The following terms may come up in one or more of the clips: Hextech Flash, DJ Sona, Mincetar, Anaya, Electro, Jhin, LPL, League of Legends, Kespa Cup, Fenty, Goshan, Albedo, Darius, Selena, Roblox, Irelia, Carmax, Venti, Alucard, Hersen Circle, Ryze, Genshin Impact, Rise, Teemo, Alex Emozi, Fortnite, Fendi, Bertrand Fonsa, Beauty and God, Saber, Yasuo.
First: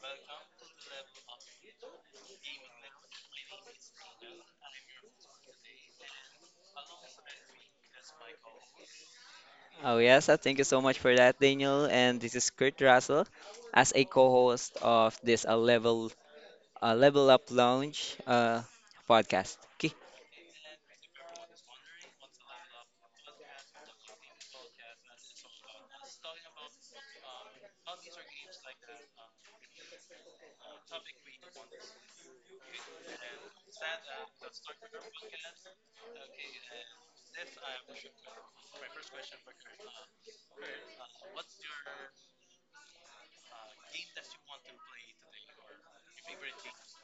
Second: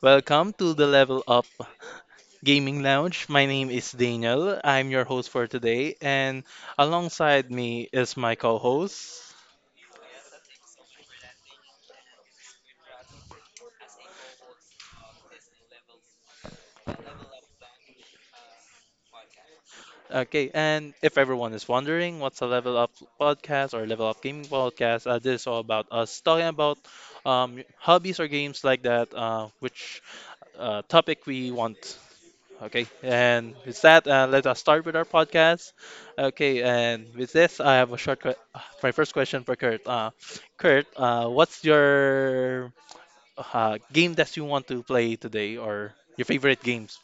Welcome to the Level Up Gaming Lounge. My name is Daniel. I'm your host for today, and alongside me is my co-host. Oh, yes, thank you so much for that, Daniel. And this is Kurt Russell as a co-host of this level level up lounge podcast. Okay. Okay, and if everyone is wondering what's a Level Up podcast or Level Up Gaming podcast, this is all about us talking about hobbies or games like that, which topic we want. Okay, and with that, let us start with our podcast. Okay, and with this, I have a short, my first question for Kurt. Kurt, what's your game that you want to play today, or your favorite games?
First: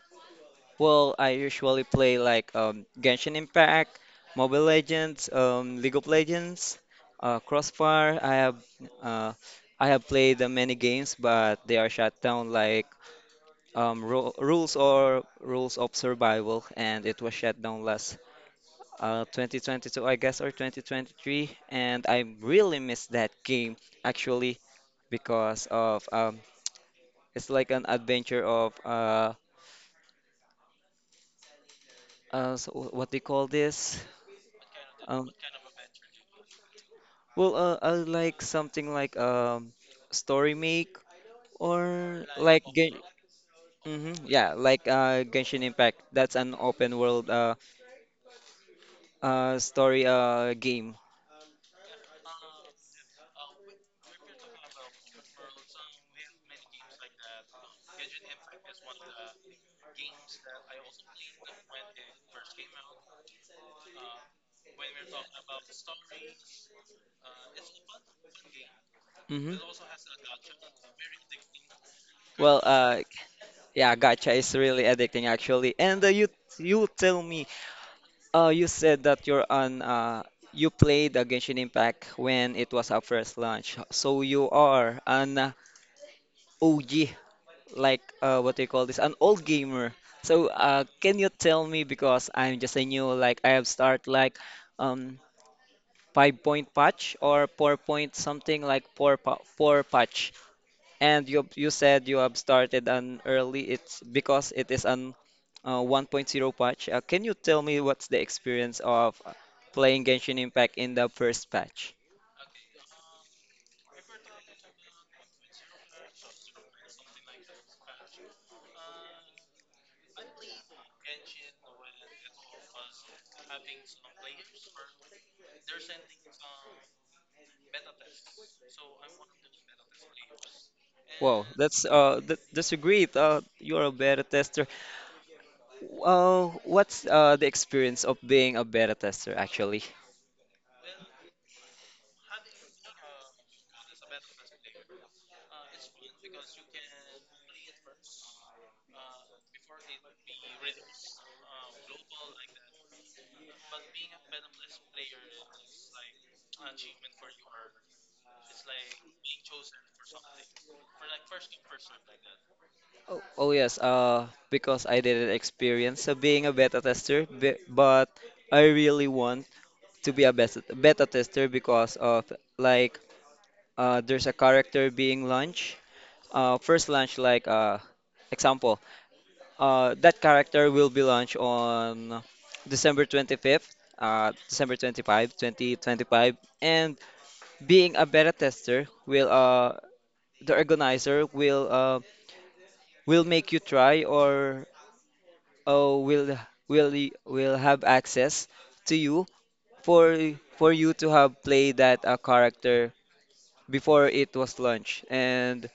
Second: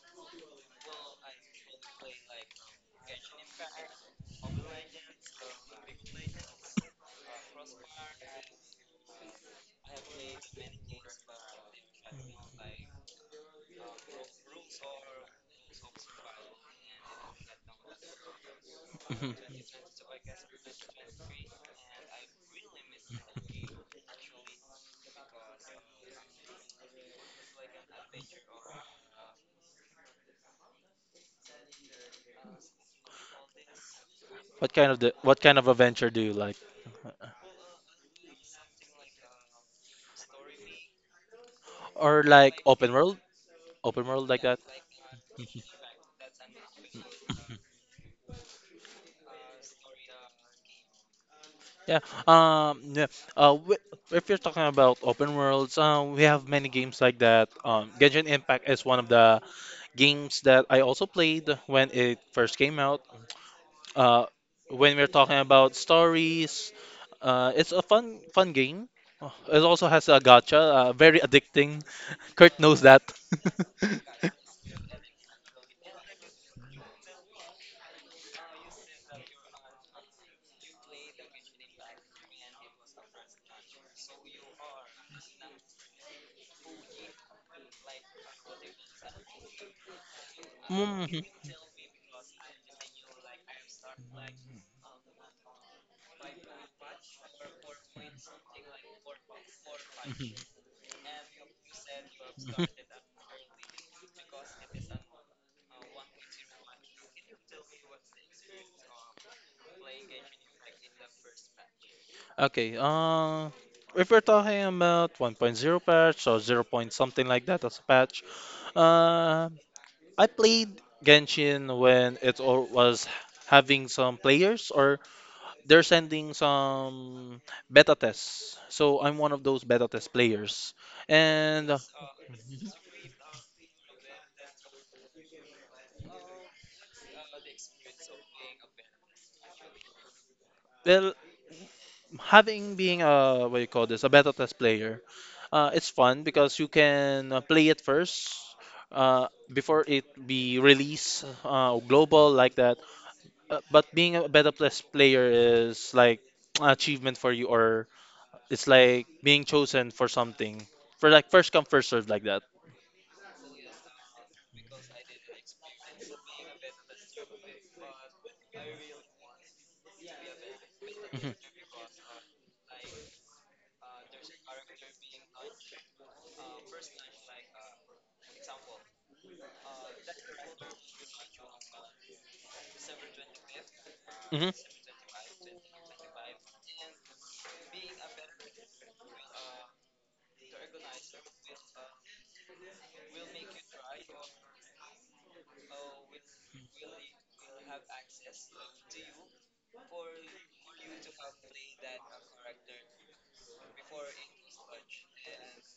Well, I usually play like Genshin Impact, Mobile Legends, League of Legends, Crossfire. Uh, I have played many games, but they are shut down like Rules or Rules of Survival, and it was shut down last Mhm. 2022, I guess, or 2023. And I really miss that game, actually, because of it's like an adventure of so what do you call this? What kind of Um, adventure do you like, I like something like story make or or like like Gen open world like. yeah, like Genshin Impact. That's an open world story game. Yeah. Yeah. Uh. wi- If you're talking about open worlds, we have many games like that. Genshin Impact is one of the games that I also played when it first came out. Uh, when we're talking about stories, it's a fun, fun game. Hmm. It also has a gacha, very addicting. Kurt Well, knows that. uh, yeah, gacha is really addicting actually. And you tell me. You said that you're on you played Genshin Impact when it was our first launch. So you are an OG, like what do you call this? An old gamer. So can Mhm. you tell me because I'm just a new like I have start like um 5.point patch or 4.point something like four patch. And you said you have Mhm. started an early. It's because it is an 1.0 patch. Can you tell me what's the experience of playing Genshin Impact in the first patch? Okay, if we're talking about 1.0 patch or 0 point something like that as a patch, uh, I played Genshin when it all was having some players or they're sending some beta tests. So I'm one of those beta test players. Wow, And that's great. You're a beta tester. What's the experience of being a beta tester actually? well, having being a what you call this, a beta test player, it's fun because you can play it first before it be released global like that. But being a beta plus player is like achievement for you, or it's like being chosen for something. For like first come first serve like that. Oh, oh yes, because I didn't experience being a beta tester, but I really want to be a beta hmm tester because of like there's a character being launched. First launch, like example, that character will be launched on December 25th, hmm December 25th, twenty 25, 2025, and being a beta tester will the organizer will make you try or uh, will will have access to you for you to have played that character before it was launched. And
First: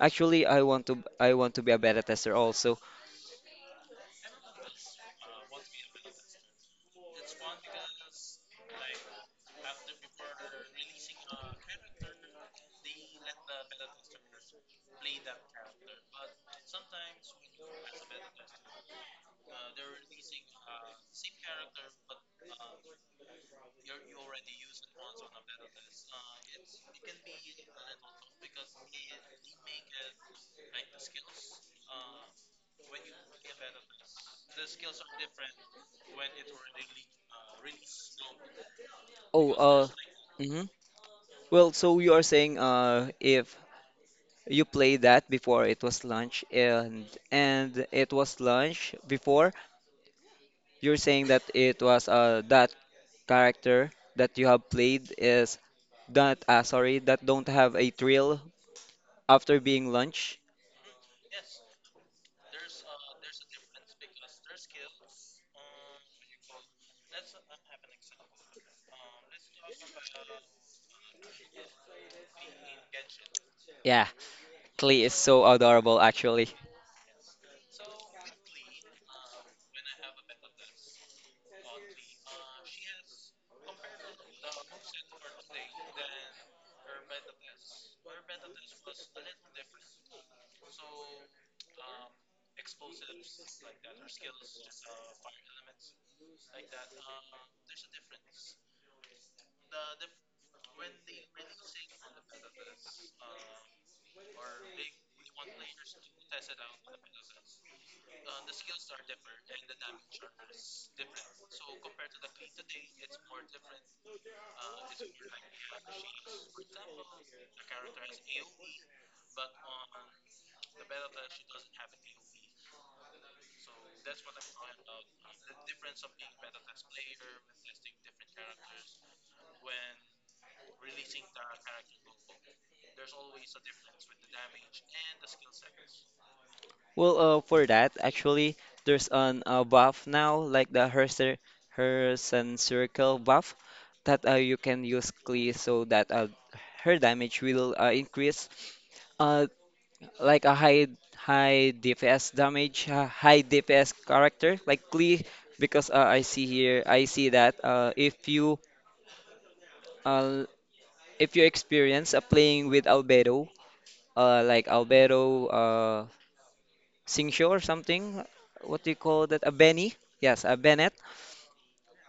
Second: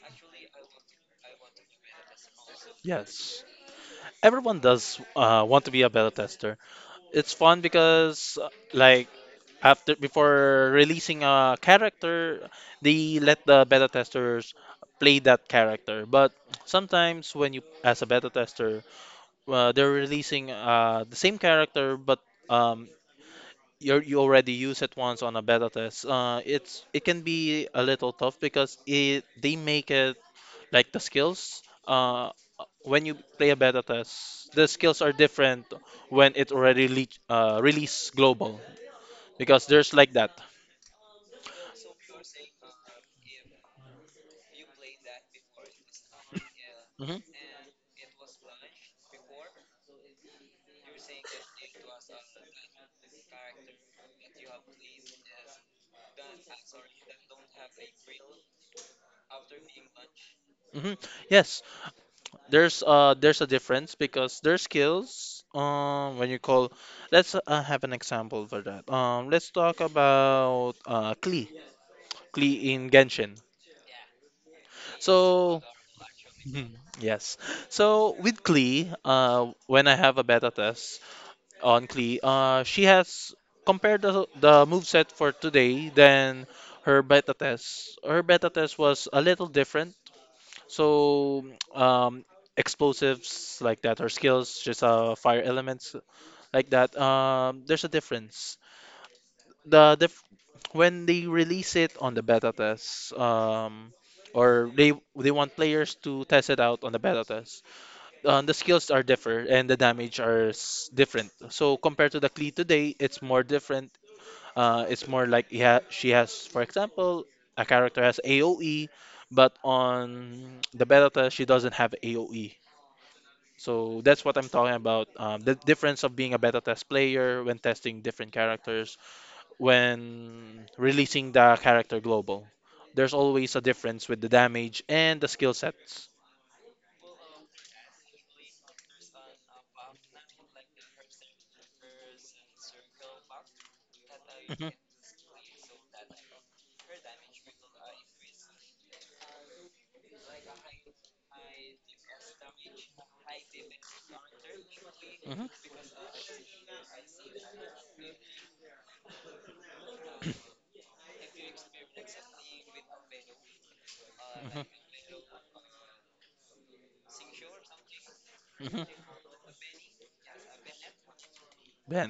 actually, I want to be a beta tester also. Yes. Everyone does want to be a beta tester. It's fun because like after before releasing a character, they let the beta testers play that character. But sometimes when you as a beta tester, they're releasing the same character but um, you already use it once on a beta test, it can be a little tough because it they make it like the skills. Uh, when you play a beta test, the skills are different when it's already released global Oh, because there's like that. mhm. Well, so you are saying if you play that before it was launched and hmm it was launched before, you're saying that it was that character that you have played is that sorry that don't have a thrill after being launched. hmm Yes, there's a difference because there's skills. When you call, let's have an example for that. Let's talk about Klee in Genshin. Yeah, Klee is so So. adorable actually. Mhm. Yes. So with Klee, when I have a beta test on Klee, she has compared the moveset for today than her beta test. Her beta test was a little different. So um, explosives like that, her skills, just fire elements like that. There's a difference. The dif when they release it on the beta test, or they want players to test it out on the beta test the skills are different and the damage are different. So compared to the Klee today, it's more different. It's more like she has, for example, a character has AOE, but on the beta test she doesn't have AOE. So that's what I'm talking about. The difference of being a beta test player when testing different characters, when releasing the character global. There's always a difference with the damage and the skill sets. Well, for that, actually, there's an buff now, like the Hersen Circle buff, that you Mhm, can use Klee so that her damage will increase. Uh, like a high DPS damage, high DPS character like Klee, mhm. because I see here, I see that uh, if you experience playing with Albedo, like Albedo, Singsho or something. What Mhm. do you call that? A Benny? Yes, a Bennett.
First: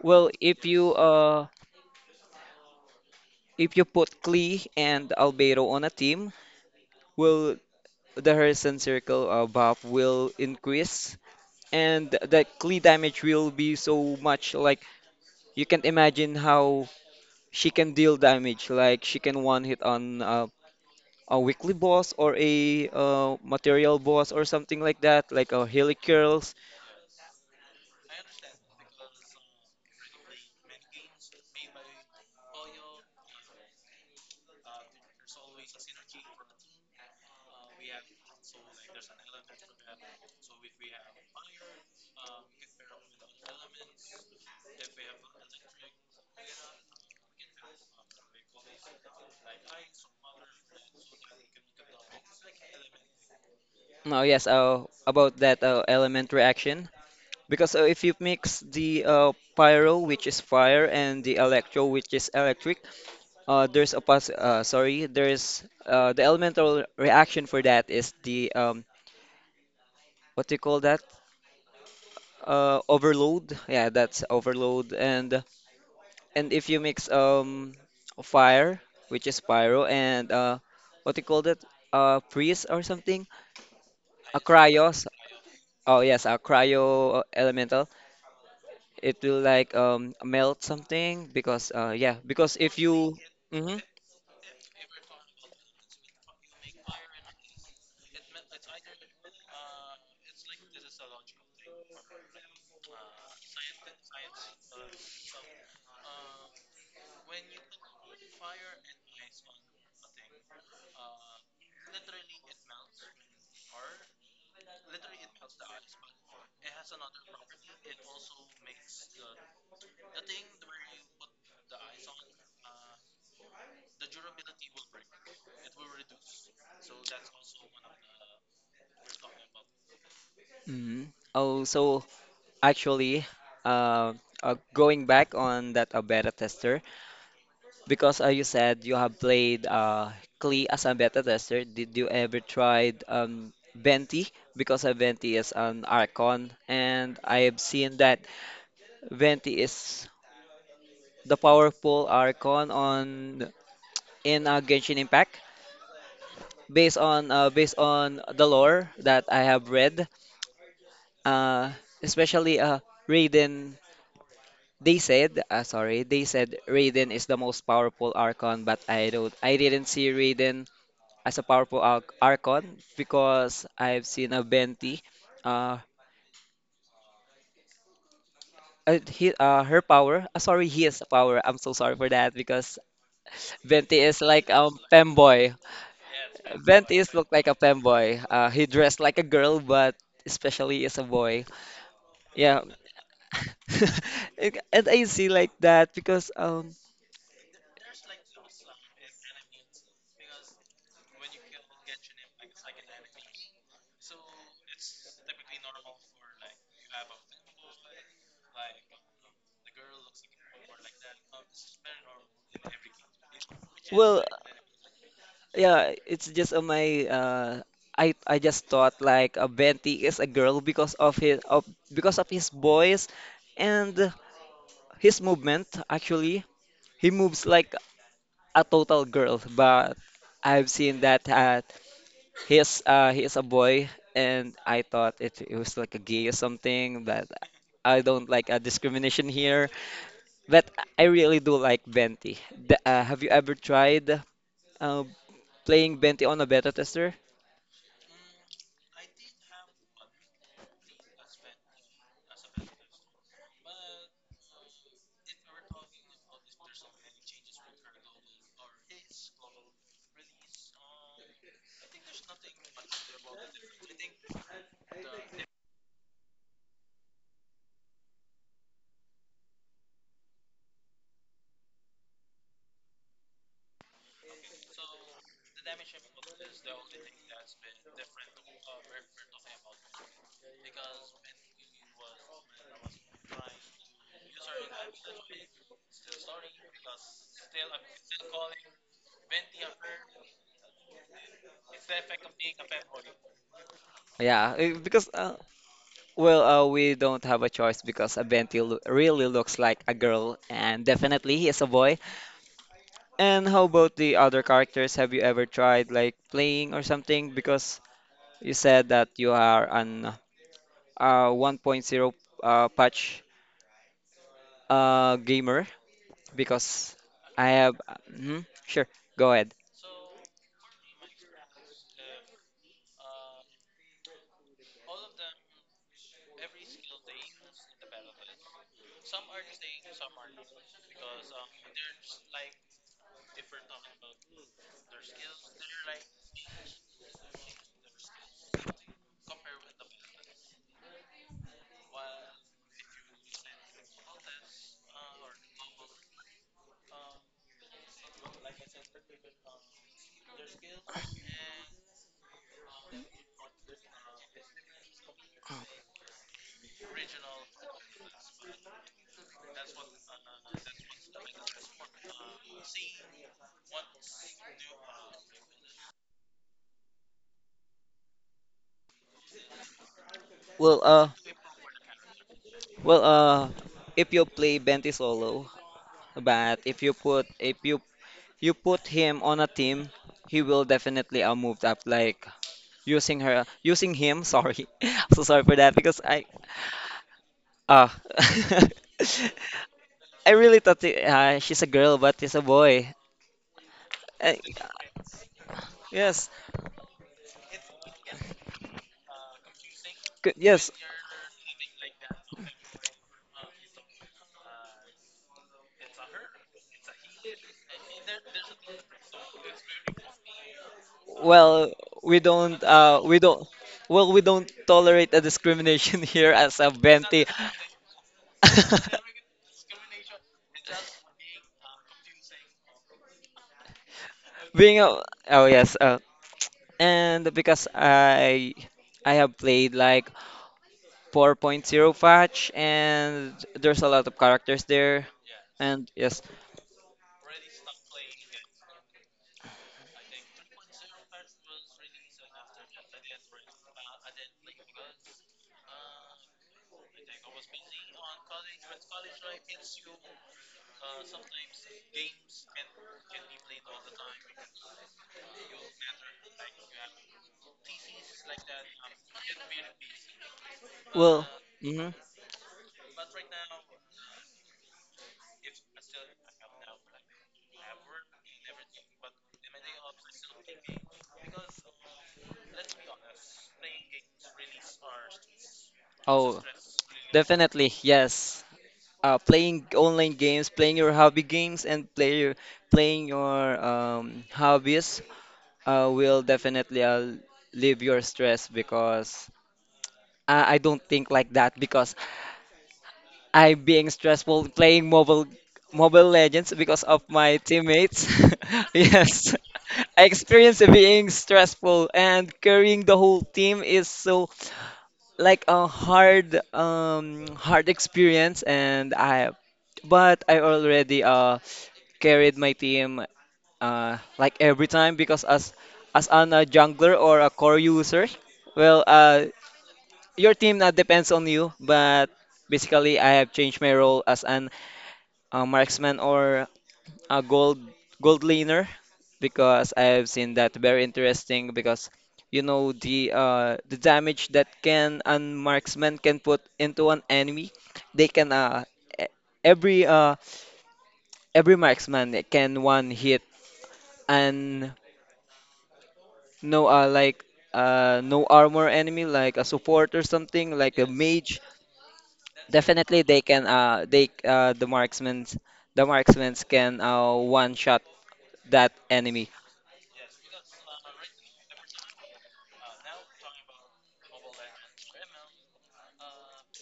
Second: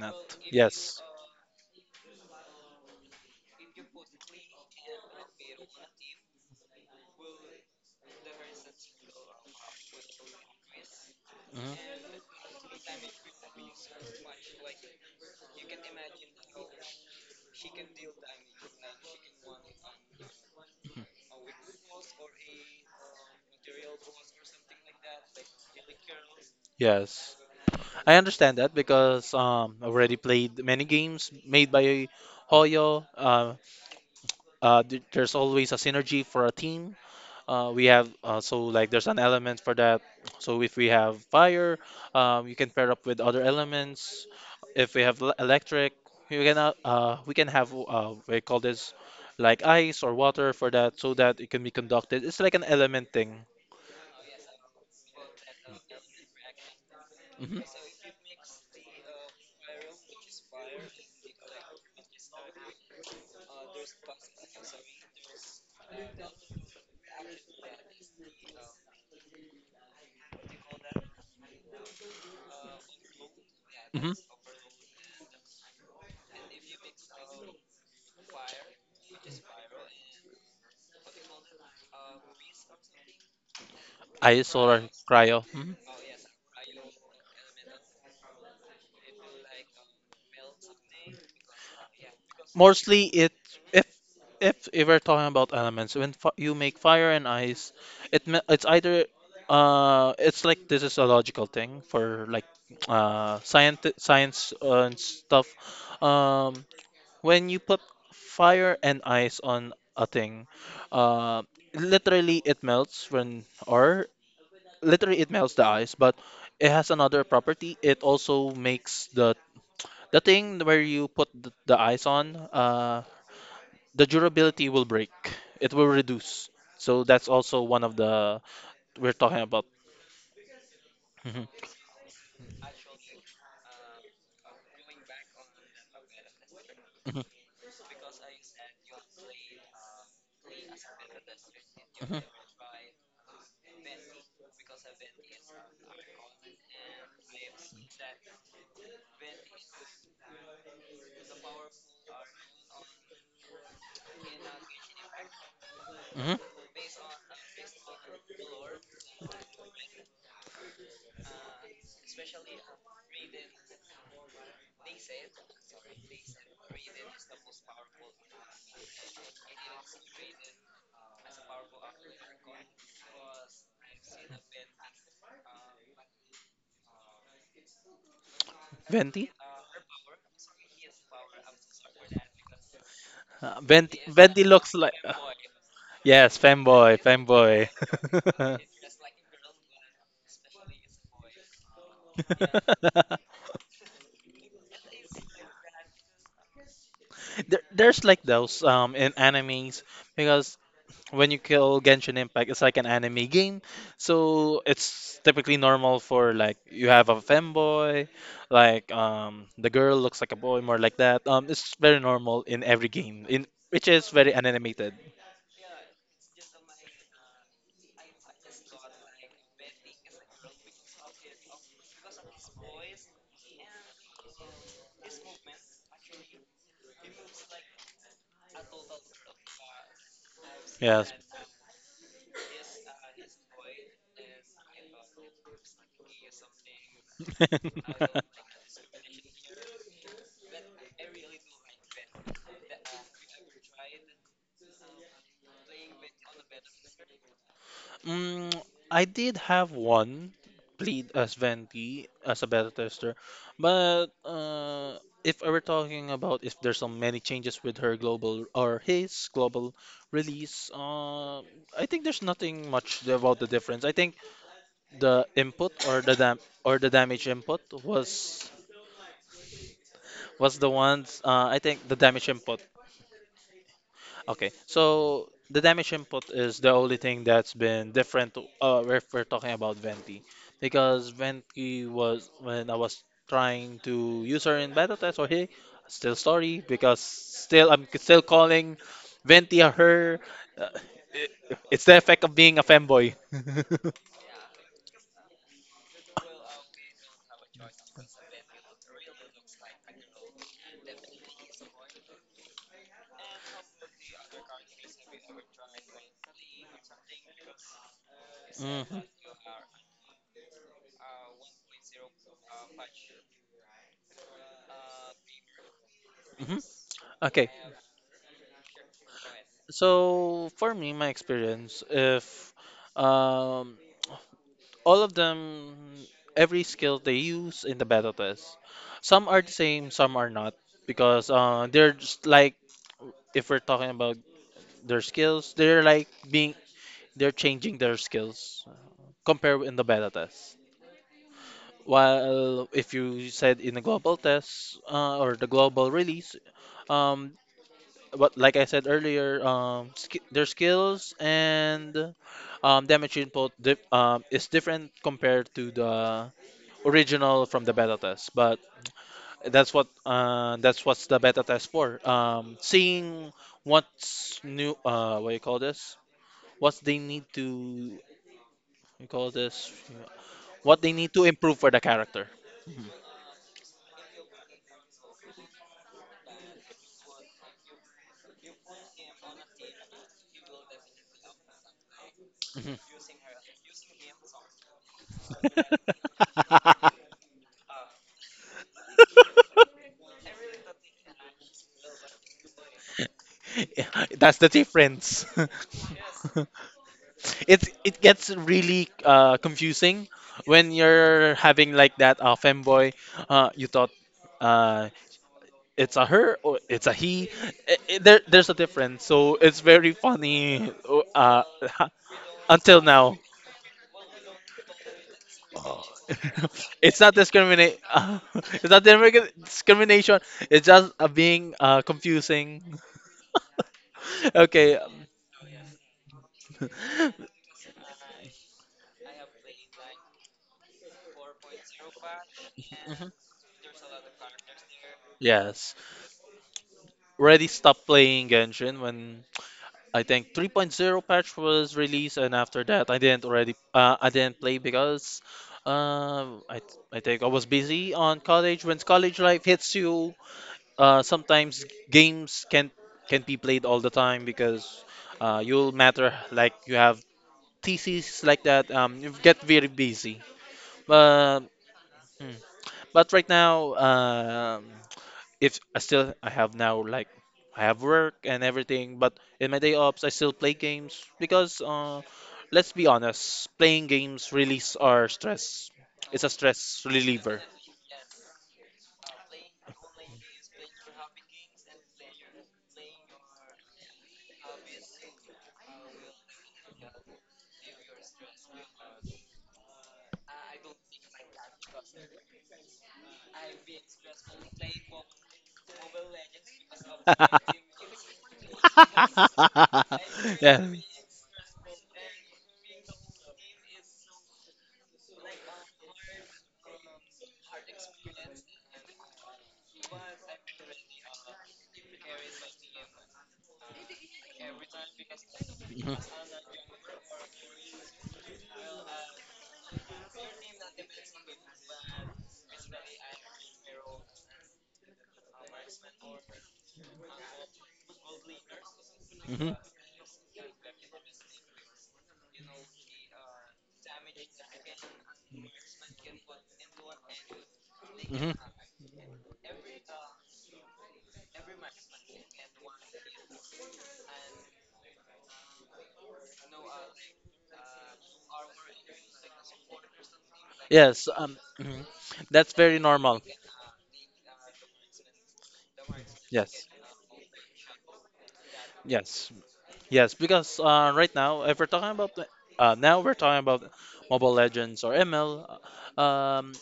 Well, Yes. If you put Klee and Albedo on a team, well, the Harrison Circle buff will increase Mhm. and the Klee damage will be so much like you can imagine how she can deal damage like she can one hit on a weekly boss or a material boss or something like that like a curls. Yes. I understand that because I already played many games made by Hoyo. There's always a synergy for a team. We have so like there's an element for that. So if we have fire, you can pair up with other elements. If we have electric, you can we can have we call this like ice or water for that so that it can be conducted. It's like an element thing. No, yes, about that element reaction. Because if you mix the pyro, which is fire, and the electro, which is electric, there's a pass. Sorry, there's the elemental reaction for that is the what do you call that? Overload. Yeah, Mhm. that's overload. And if you mix fire, which is pyro, and what do you call that? Freeze or something? A Ice or cryos. cryo. Mhm. Oh yes, a cryo elemental. It will like melt something because yeah because if Mostly you it mm-hmm, if if we're talking about elements, when fi you make fire and ice, it's either it's like this is a logical thing for like science and stuff. Um, when you put fire and ice on a thing, uh, literally it melts when or literally it melts the ice, but it has another property. It also makes the thing where you put the ice on, the durability will break. It will reduce. So that's also one of the we're talking about. mm-hmm. Mhm, Oh so actually, uh, going back on that beta tester mhm, because you said you have played Klee as a beta tester, did you mhm, ever tried Venti, because Venti is an Archon and I have seen that Venti is the powerful Archon on in Genshin Impact mhm. based on based on the lore that I have read, uh, especially Raiden. They said Raiden is the most powerful Archon, but I didn't see Raiden as a powerful Archon because I've seen a Venti. Uh, Venti? he, her power. Sorry, his power. I'm so sorry for that because Uh, Venti Venti, is Venti like looks like femboy. yes, Venti fanboy, is looked like a fanboy. femboy. He dressed like a girl, but especially as a boy. Yeah, like, and I see like that because there's like those in animes because when you kill Genshin Impact, it's like an anime game. So it's typically normal for like you have a femboy, like the girl looks like a boy, more like that. It's very normal in every game, in which is well very animated. yeah it's just on my I just thought like Benty is a girl because of his of because of his voice and his movement actually he moves like a total girl but I've seen Yes. that he's a boy and I thought it was like a gay or something but I don't like a discrimination here. But I really do like Venti. Have you ever tried uh, playing Venti on a beta tester? Mm, I did have one played as Venti as a beta tester, but if I we're talking about if there's so many changes with her global or his global release, I think there's nothing much about the difference. I think the input or the dam the damage input was the ones I think the damage input. Okay, so the damage input is the only thing that's been different to, if we're talking about Venti. Because Venti was when I was trying to use her in battle test or hey, still sorry because still I'm still calling Venti a her. Uh, it, it's the effect of being a femboy. Yeah, because we don't have a choice because a lo really looks like a girl, and definitely he is a boy. And how about the other characters? Have you ever tried like playing or something? Because you said Mhm, that you are an 1.0 patch gamer. mhm. Because Okay, I have, mhm, sure, go ahead. so for me, my experience, if um, all of them, every skill they use in the beta test. Some are the same, some are not, because they're just like if we're talking about their skills, they're like being they're changing their skills compared in the beta test. While if you said in the global test or the global release, um, what like I said earlier, their skills and damage input is different compared to the original from the beta test. But that's what's the beta test for. Seeing what's new. What you call this? What they need to you call this? Well, What they uh, need to improve for the character. Well, uh, if you play Benty solo, but if you you put him on a team, he will definitely move up. Like Mhm. using her, using him. Sorry, I'm so sorry for that because ah, I really thought she's a girl, but he's a boy. Uh, That's the difference. yes, It gets really confusing yes. when you're having like that femboy. You thought. Uh, it's a her or it's a he. There's a difference so it's very funny uh Well, until now. we don't we don't tolerate a Oh. discrimination here as a it's not Benti. discriminate it's not discrimination it's just being confusing. okay being a oh yes, mhm. and because I have played like 4.0 patch and there's a lot of characters there Yes, and yes already stopped playing Genshin when I think 3.0 patch was released, and after that, I didn't already I didn't play because I think I was busy on college. When college life hits you, sometimes games can't be played all the time because you'll matter like you have theses like that. You get very busy. well But mhm. hmm. but right now, if I still I have now like I have work and everything, but in my day offs I still play games because let's be honest, playing games release our stress. It's a Oh stress reliever. definitely yes, playing online games, playing your hobby games and playing your hobbies will definitely leave your stress because I don't think like that because I'm being stressful playing Mobile Legends because of my teammates. Yes. I Yeah. experience it being stressful and carrying the whole team is so like a hard experience, and I already carried my team like every time because as an a jungler or a core user, well uh your team now depends on you but basically I have changed my role as an a marksman or a gold laner hmm hmm because I've seen that very interesting because you know the damage that can and marksman can put into an enemy, they can hmm e- every uh every marksman can one hit and no uh like no armor enemy like a support or something like a Yes. Mage. Mhm. That's very Definitely normal. they can the marksmen Yes. can one shot that enemy. Yes. Yes. Because right now, if we're talking about now we're talking about Mobile Legends or ML. Um,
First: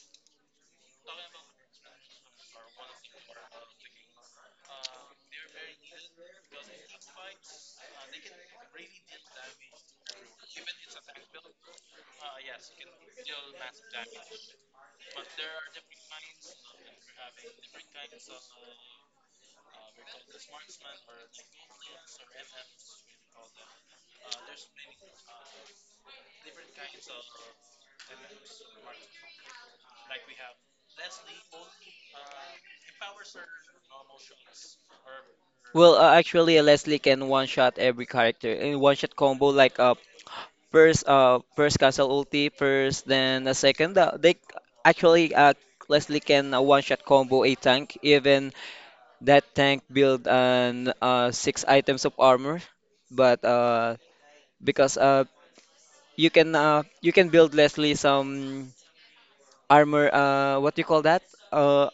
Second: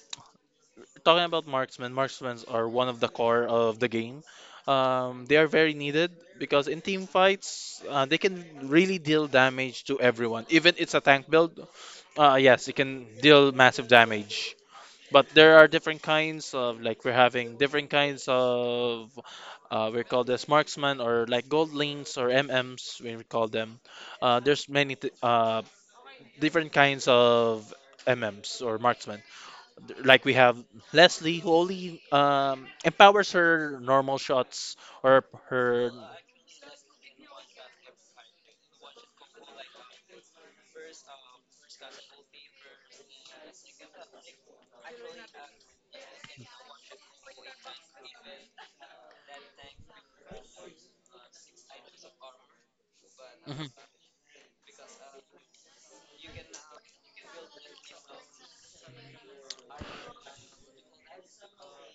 Talking about marksmen are one of the core of the game. They are very needed because in team fights, they can really deal damage to everyone. Even it's a tank build, yes, it can deal massive damage. But there are different kinds of like we're having different kinds of we call this marksmen or like gold links or MMs we call them. There's many different kinds of MMs or marksmen like we have Leslie who only empowers her normal shots or her. Well, Leslie can one-shot every character in one-shot combo, like first castle ulti, first, then a second. Actually, uh, Leslie can one-shot combo a tank, even that tank build an six items of armor. But Mhm, because you can build Leslie some armor. What do you call that? Uh,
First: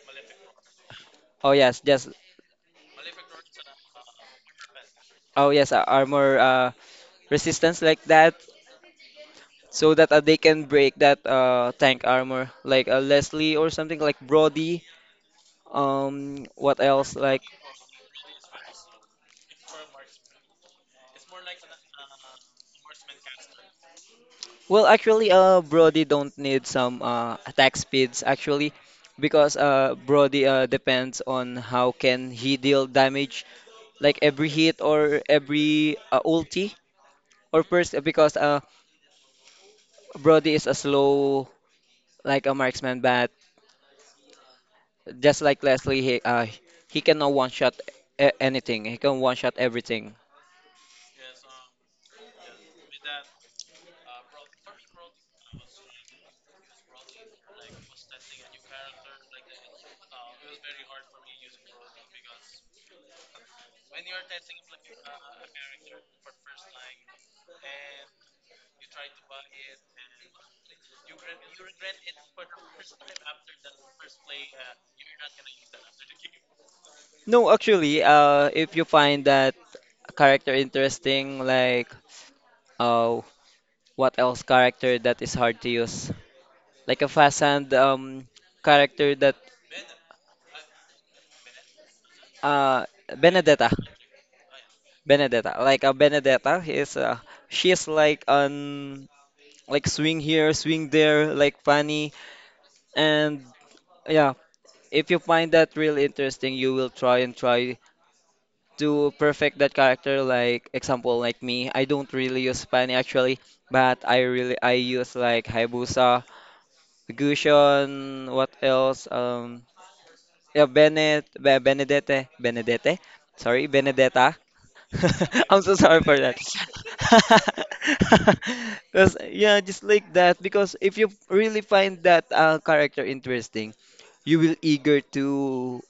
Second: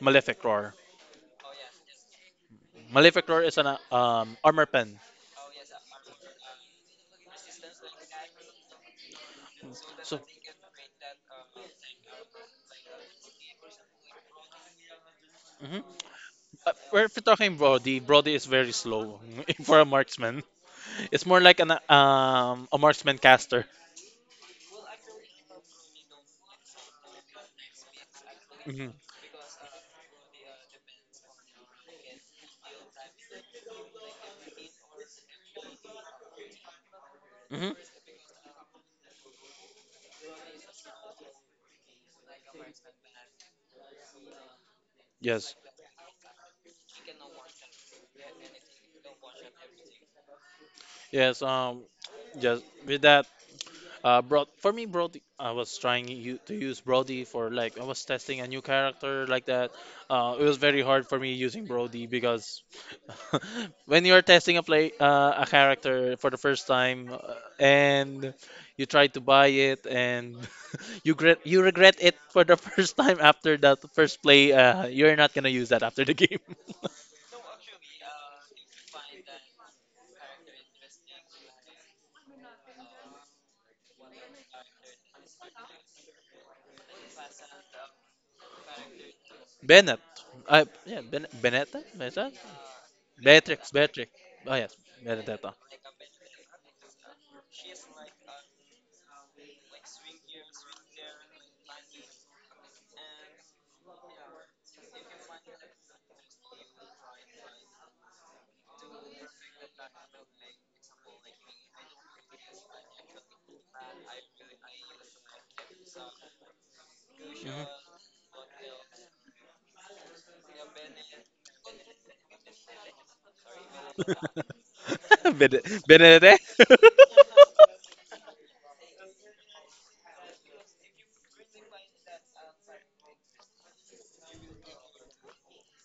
Malefic Roar. oh yes, just Malefic Roar is an armor pen. oh yes, armor resistance like that. So that they can break that tank armor, like Leslie or something like Brody. Mm-hmm. What Where else? if you're Like, talking Brody, Brody is very slow for a marksman. It's more like an a marksman caster. well, actually, Brody don't need some attack speeds actually, hmm because Brody depends on how can he deal damage, like every hit or every ulti or hmm burst, because Brody is a slow like a marksman, but just Yes, like Leslie, he cannot one shot anything. He can one shot everything. yes, yes. With that, for me, Brody, I was trying you to use Brody for like I was testing a new character like that. It was very hard for me using Brody because when you're testing a character for the first time and you try to buy it and you regret it for the first time after that first play, you're not gonna use that after the game. No, actually, if you find that character interesting, like uh, what else character that is hard to use? Like a Fazan character that Bennett, yeah, Benetta, Benetta, uh Benedetta, Beatrix, Beatrix. Oh yes, Benedetta. Benedetta, like a Benedetta is she is like on like swing here, swing there, like funny, and yeah, if you find that really interesting, you will try and try to perfect that character like example like me, I don't really use pani actually, but I really I use like Hayabusa, Gushon, what else, yeah, benet Be- benedete benedete sorry, Benedetta. I'm so sorry for that. Benedete? Because, yeah, just like that, because if you really find that character interesting, you will eager to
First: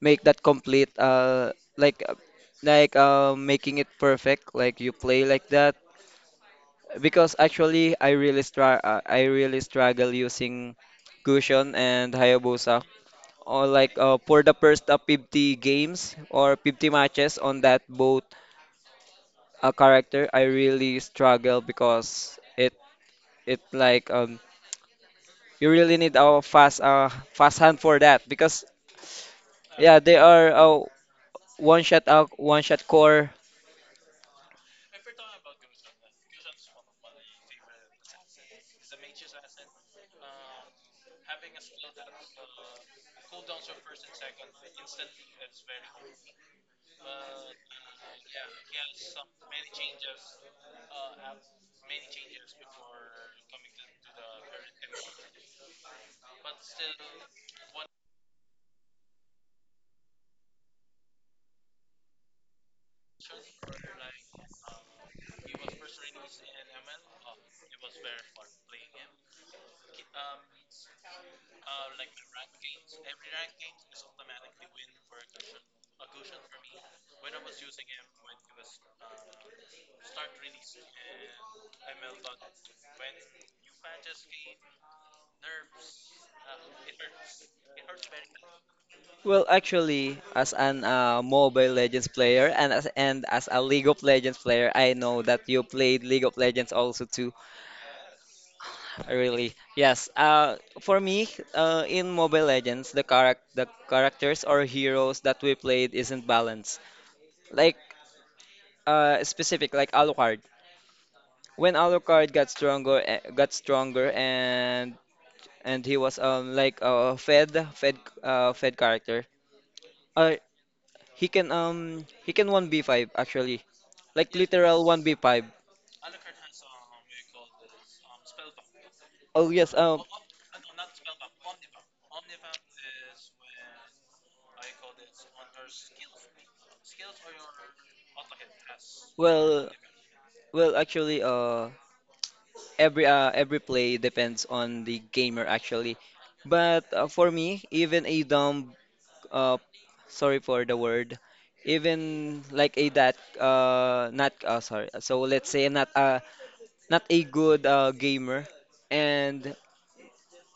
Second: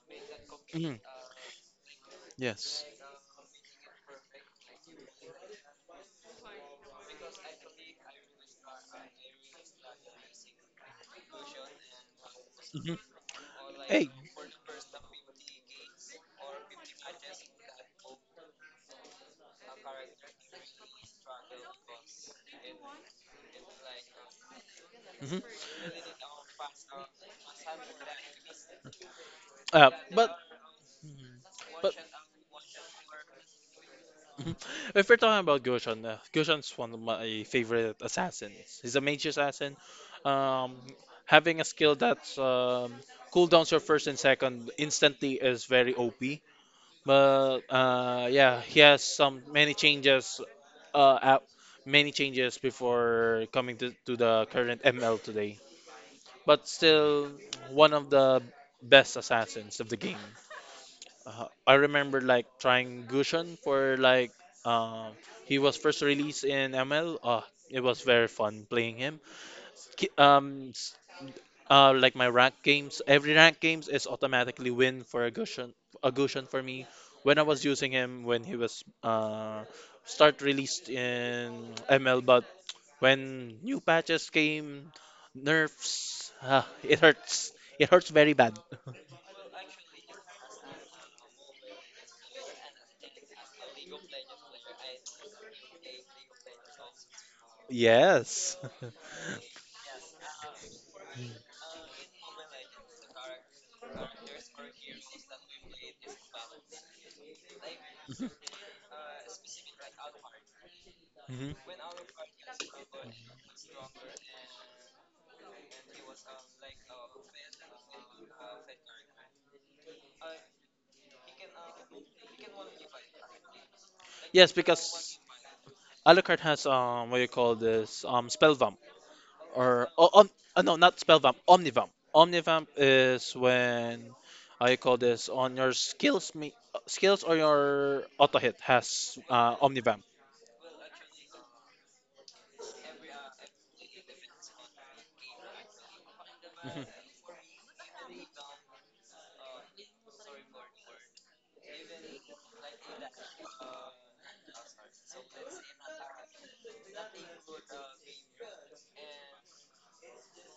make that complete Mhm, uh like uh, yes. like uh making it perfect like you play like that. Because actually I really stra I really struggle using Gushion and Hayabusa Hmm. or like Hey. For the first 50 games or 50 matches on that both character. I really struggle because it like hmm you really need a fast hand for that because yeah, they but are mhm. one shot out, one shot core. If we're talking about Goshan, Goshan's one of my favorite assassins. He's a mage assassin. Um, having a skill that cooldowns your first and second instantly is very OP. But yeah, he has some many changes uh, app, many changes before coming to the current ML today. But still one of the best assassins of the game. I remember like trying Gushun for like um he was first released in ML. It was very fun playing him. Ki- Um, s- like my rank games, every rank games is automatically win for a Gushun for me. When I was using him when he was start released in ML. But when new patches came, nerfs, ah, it hurts. It hurts very bad. Well, actually, as an Mobile Legends player and as a League of Legends player, I know that you played League of Legends also too. Yes. Really, yes. For me, in Mobile Legends, the characters or heroes that we played isn't balanced. Like specific, like Alucard. Mhm. When Alucard got stronger, eh, got stronger, and he was like a fed character. Uh, he can he can 1v5 actually. Like Yes, literal because 1v5. Alucard has what you call this, spell vamp Oh yes, or oh, no, not spell vamp, omnivamp. Omnivamp is when, how you call this, on your skills me skills or your auto hit has well omnivamp. well actually, every play depends on the gamer actually. But for me, even a dumb, uh sorry for the word, even like a that not sorry. So let's say not not a good gamer, and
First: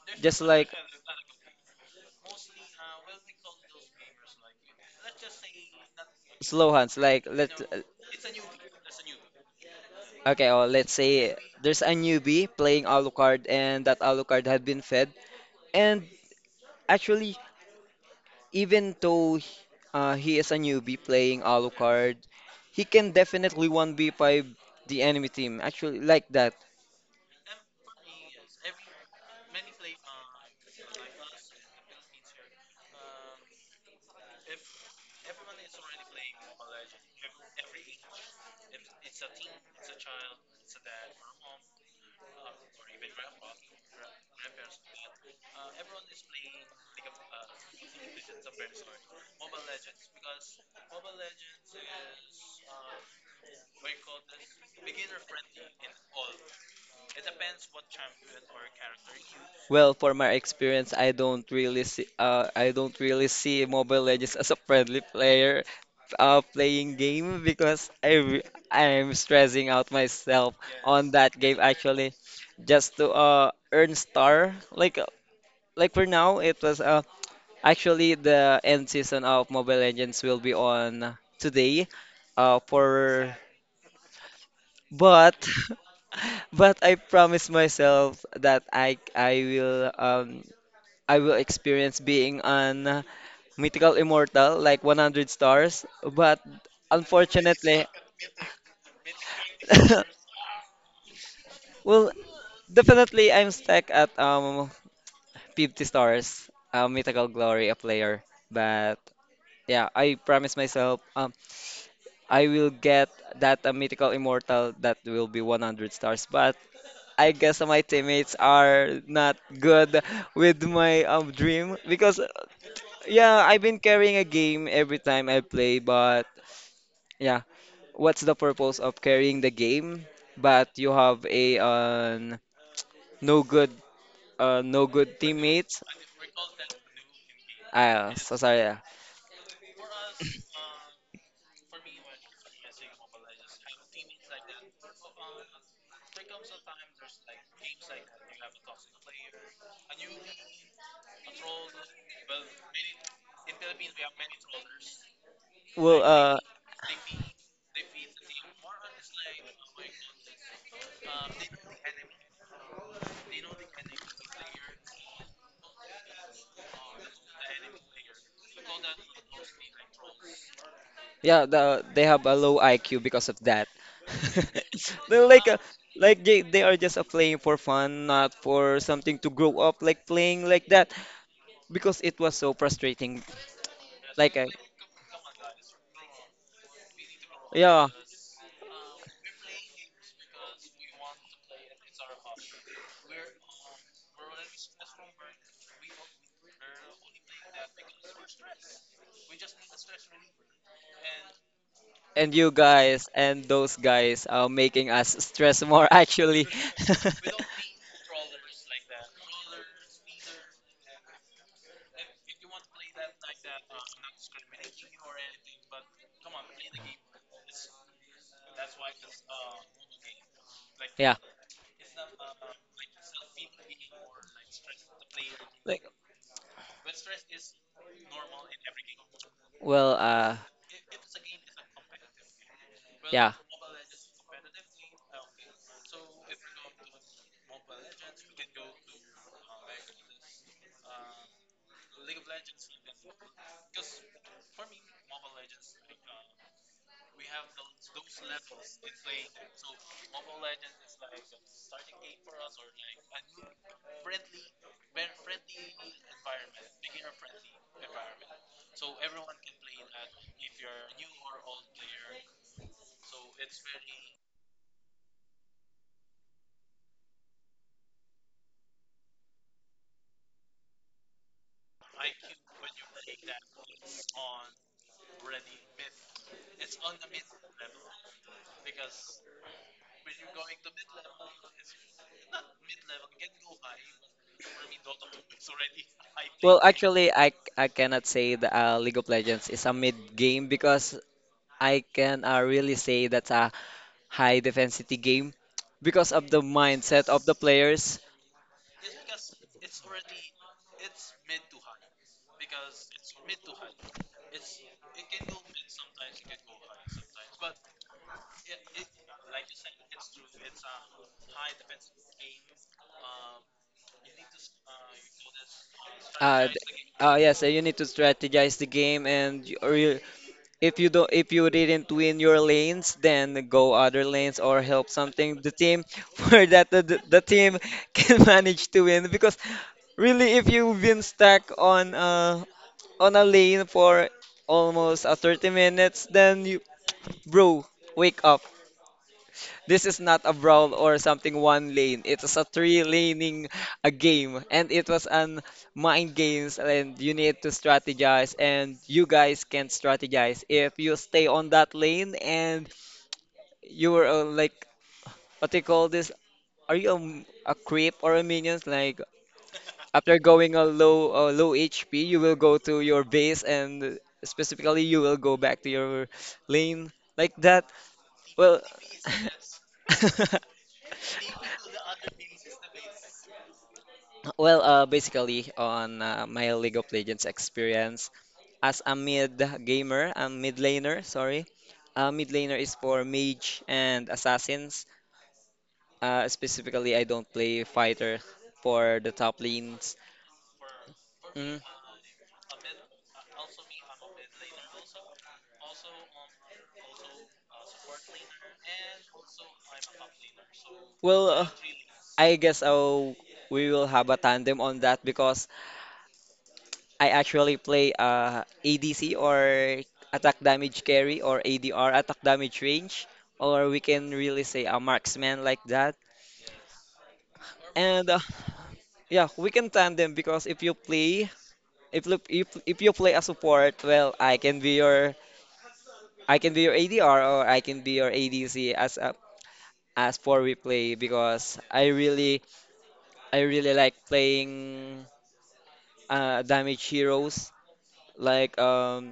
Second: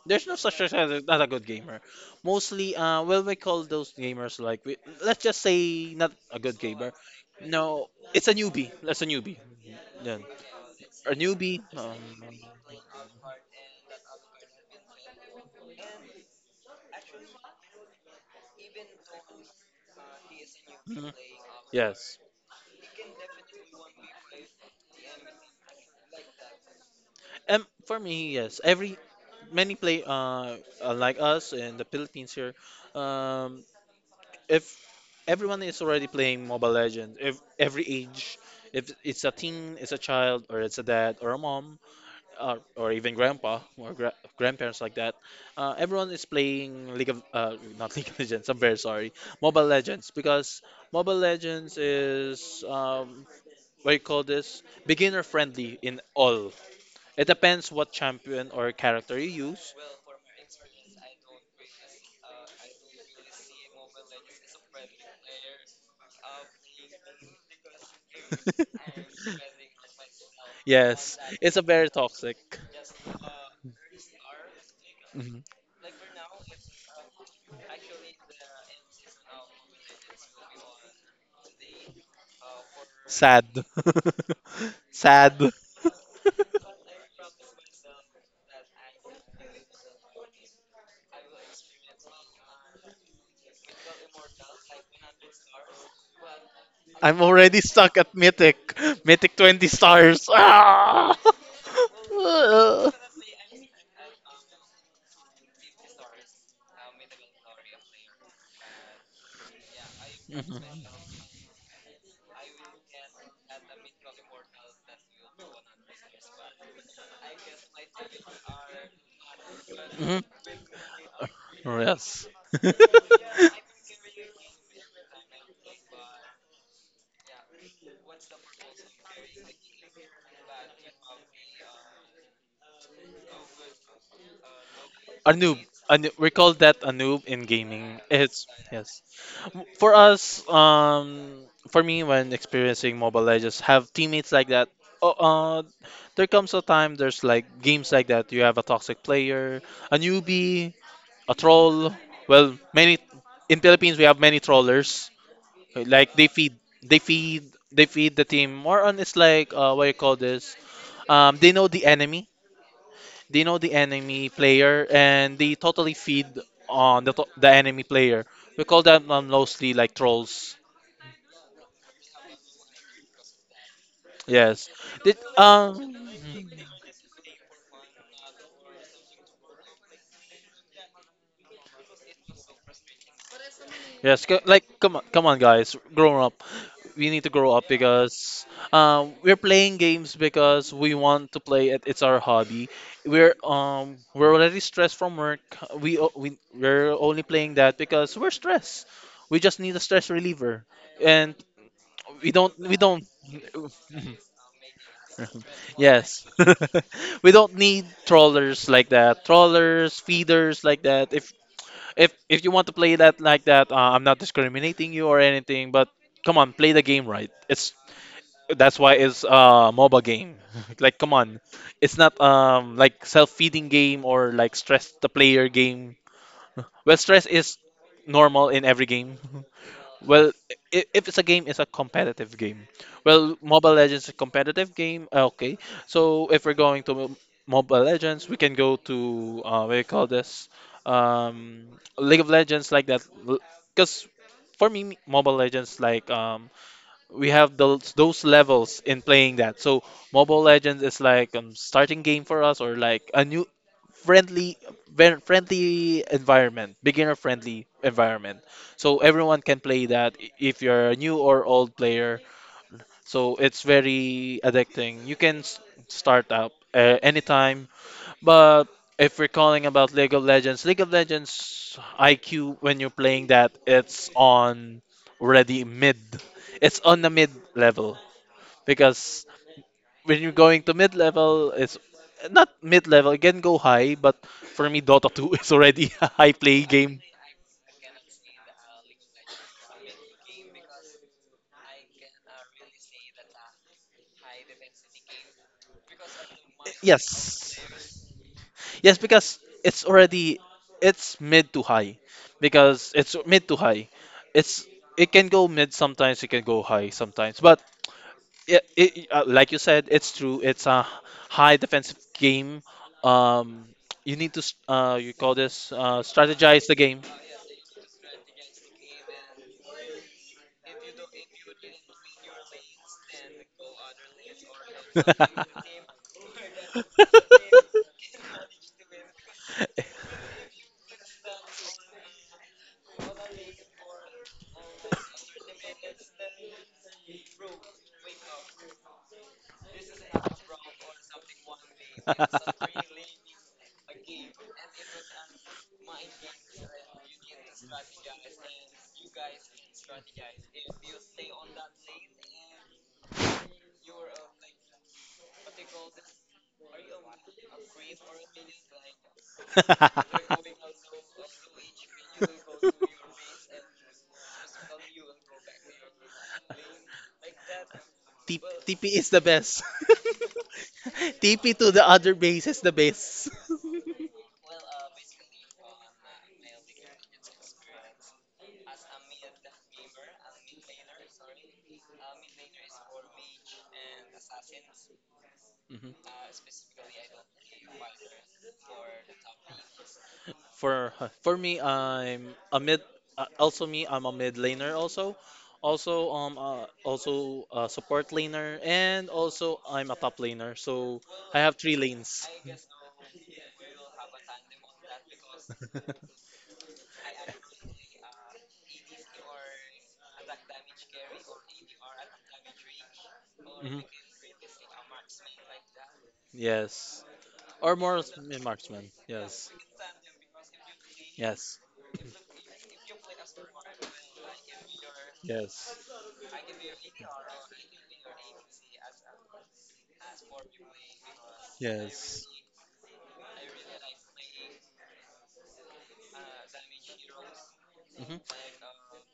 There's no just such like thing as a good gamer. Mostly, well, we call those gamers like let's just say not a good slow gamer. hands like let, No, it's a newbie. That's a newbie. Yeah, okay, or let's a say newbie. there's a newbie playing Alucard and that Alucard had been fed. And actually, even though he is a newbie Mhm, playing Alucard, yes. he can definitely 1v5 the enemy team. Actually, like that. For me, yes. Every many play like us in the Philippines here. Um, if everyone is already playing Mobile Legends, if every age, if it's a teen, it's a child, or it's a dad or a mom, or even grandpa or grandparents like that, everyone is playing League of not League of Legends. I'm very sorry, Mobile Legends, because Mobile Legends is what you call this, beginner friendly in all. It depends what champion or character you use. Well, for my experience, I don't really see I don't really see Mobile Legends as a friendly player, playing game, because I am stressing out myself on Yes, that game it's a very actually, toxic. just to earn star. Like for now it was, actually, the end season of Mobile Legends will be on today. For Sad. but Sad. but I promise myself that I will I will experience being an mythical immortal like 100 stars. But I'm already unfortunately, stuck at Mythic. Mythic 20 stars. Ah! well, definitely I'm stuck at 50 stars, mythical glory, a player. But yeah, I Mhm. promise myself, I will get that a mythical immortal that will be 100 stars. But I guess my teammates are not good Mhm. with my dream, Oh, because, yes. Yeah, I've been carrying a game every time I play. But yeah, what's the purpose of carrying the game? But you have a no good, no good A noob. teammates. A noob. We call that a noob in gaming. Ah, so It's sorry. Yeah. yes. For us, for me, when experiencing Mobile Legends, have teammates like that. Oh, there comes a time there's like games like that. You have a toxic player, a newbie, a troll. Well, many in Philippines we have many trollers. Well, Like uh, they feed the team. More on it's like what you call this. They know the enemy. They know the enemy player, and they totally feed on the the enemy player. We call them mostly like trolls. Yeah, they have a low IQ because of that. Yes. Did They're like a, like they are just a playing for fun, not for something to grow up, like playing like that, because it was so frustrating. Yes, Like I, like come on, come on guys, grow up. We need to grow up yeah, because we're playing games because we want to play it. It's our hobby. We're already stressed from work. We o- we we're only playing that because we're stressed. We just need a stress reliever. And and you we don't. guys and those guys are making us stress more Yes. actually. We don't need trawlers like that. Trawlers, feeders like that. If if you want to play that like that, I'm not discriminating you or anything, but come on, play the game right. It's that's why it's a MOBA game. Like come Yeah, on, it's not like self-feeding game or like stress the player like, game. Well, stress is normal in every game. well, Well, uh, if it's a game, it's a competitive game. yeah. Well, Mobile Legends is a competitive game. Okay, so if we're going to Mobile Legends, we can go to what do you call this? Um, League of Legends, like that. Because for me, Mobile Legends like we have those levels in playing that. So Mobile Legends is like starting game for us or like a new friendly friendly environment, beginner friendly environment. So everyone can play that if you're a new or old player. So it's very addicting. You can start up anytime. But if we're calling about League of Legends IQ when you're playing that, it's on already mid. It's on the mid level because when you're going to mid level, it's not mid level. It can go high, but for me, Dota 2 is already a high play Well, game. actually, I cannot say that League of Legends is a mid game, because I can really say that's a high defensity game because of the mindset of the Yes. players. Yes, because it's already it's mid to high. Because it's mid to high. It's it can go mid sometimes, it can go high sometimes. But yeah, like you said, it's true. It's a high defensive game. Um, you need to, you call this, Uh, th- strategize the game. Yes, you need to strategize the game, and you, or you, if you don't, if you didn't win your lanes, then go other lanes or help something the team where that the team can manage to win. Because really, if you've been stuck on on a lane for almost 30 minutes, then you, bro, wake up. This is not a brawl or something one lane. It is a three laning a game, and it was an mind games, and you need to strategize, and you guys can strategize. If you stay on that lane and you were like, what they call this? Are you a creep or a minions? Like after going a low low HP, you will go to your base, and specifically you will go back to your lane like that. T- Well. TP is the best. TP to the other base is the best. Well, basically, on my League of Legends experience, as a mid gamer, a mid laner, sorry, mid laner is for mage and assassins. Specifically, I don't play fighter for the top lanes. For for me, Mm. I'm a mid. Also me, I'm a mid laner. Also also a support laner, and also I'm a top laner. So Well, I have three lanes. I guess we will have a tandem on that, because I actually play ADC or attack damage carry, or ADR attack damage range, or Mhm. we can really say a marksman like that. Yes, or more And marksman. yeah, Yes, we can tandem because if you play, yes, if you, if you play a support, well, I can be your, yes, I can be your ADR, or I can be your ADC as a, as for replay, because I yes. really I really like playing damage heroes hmm like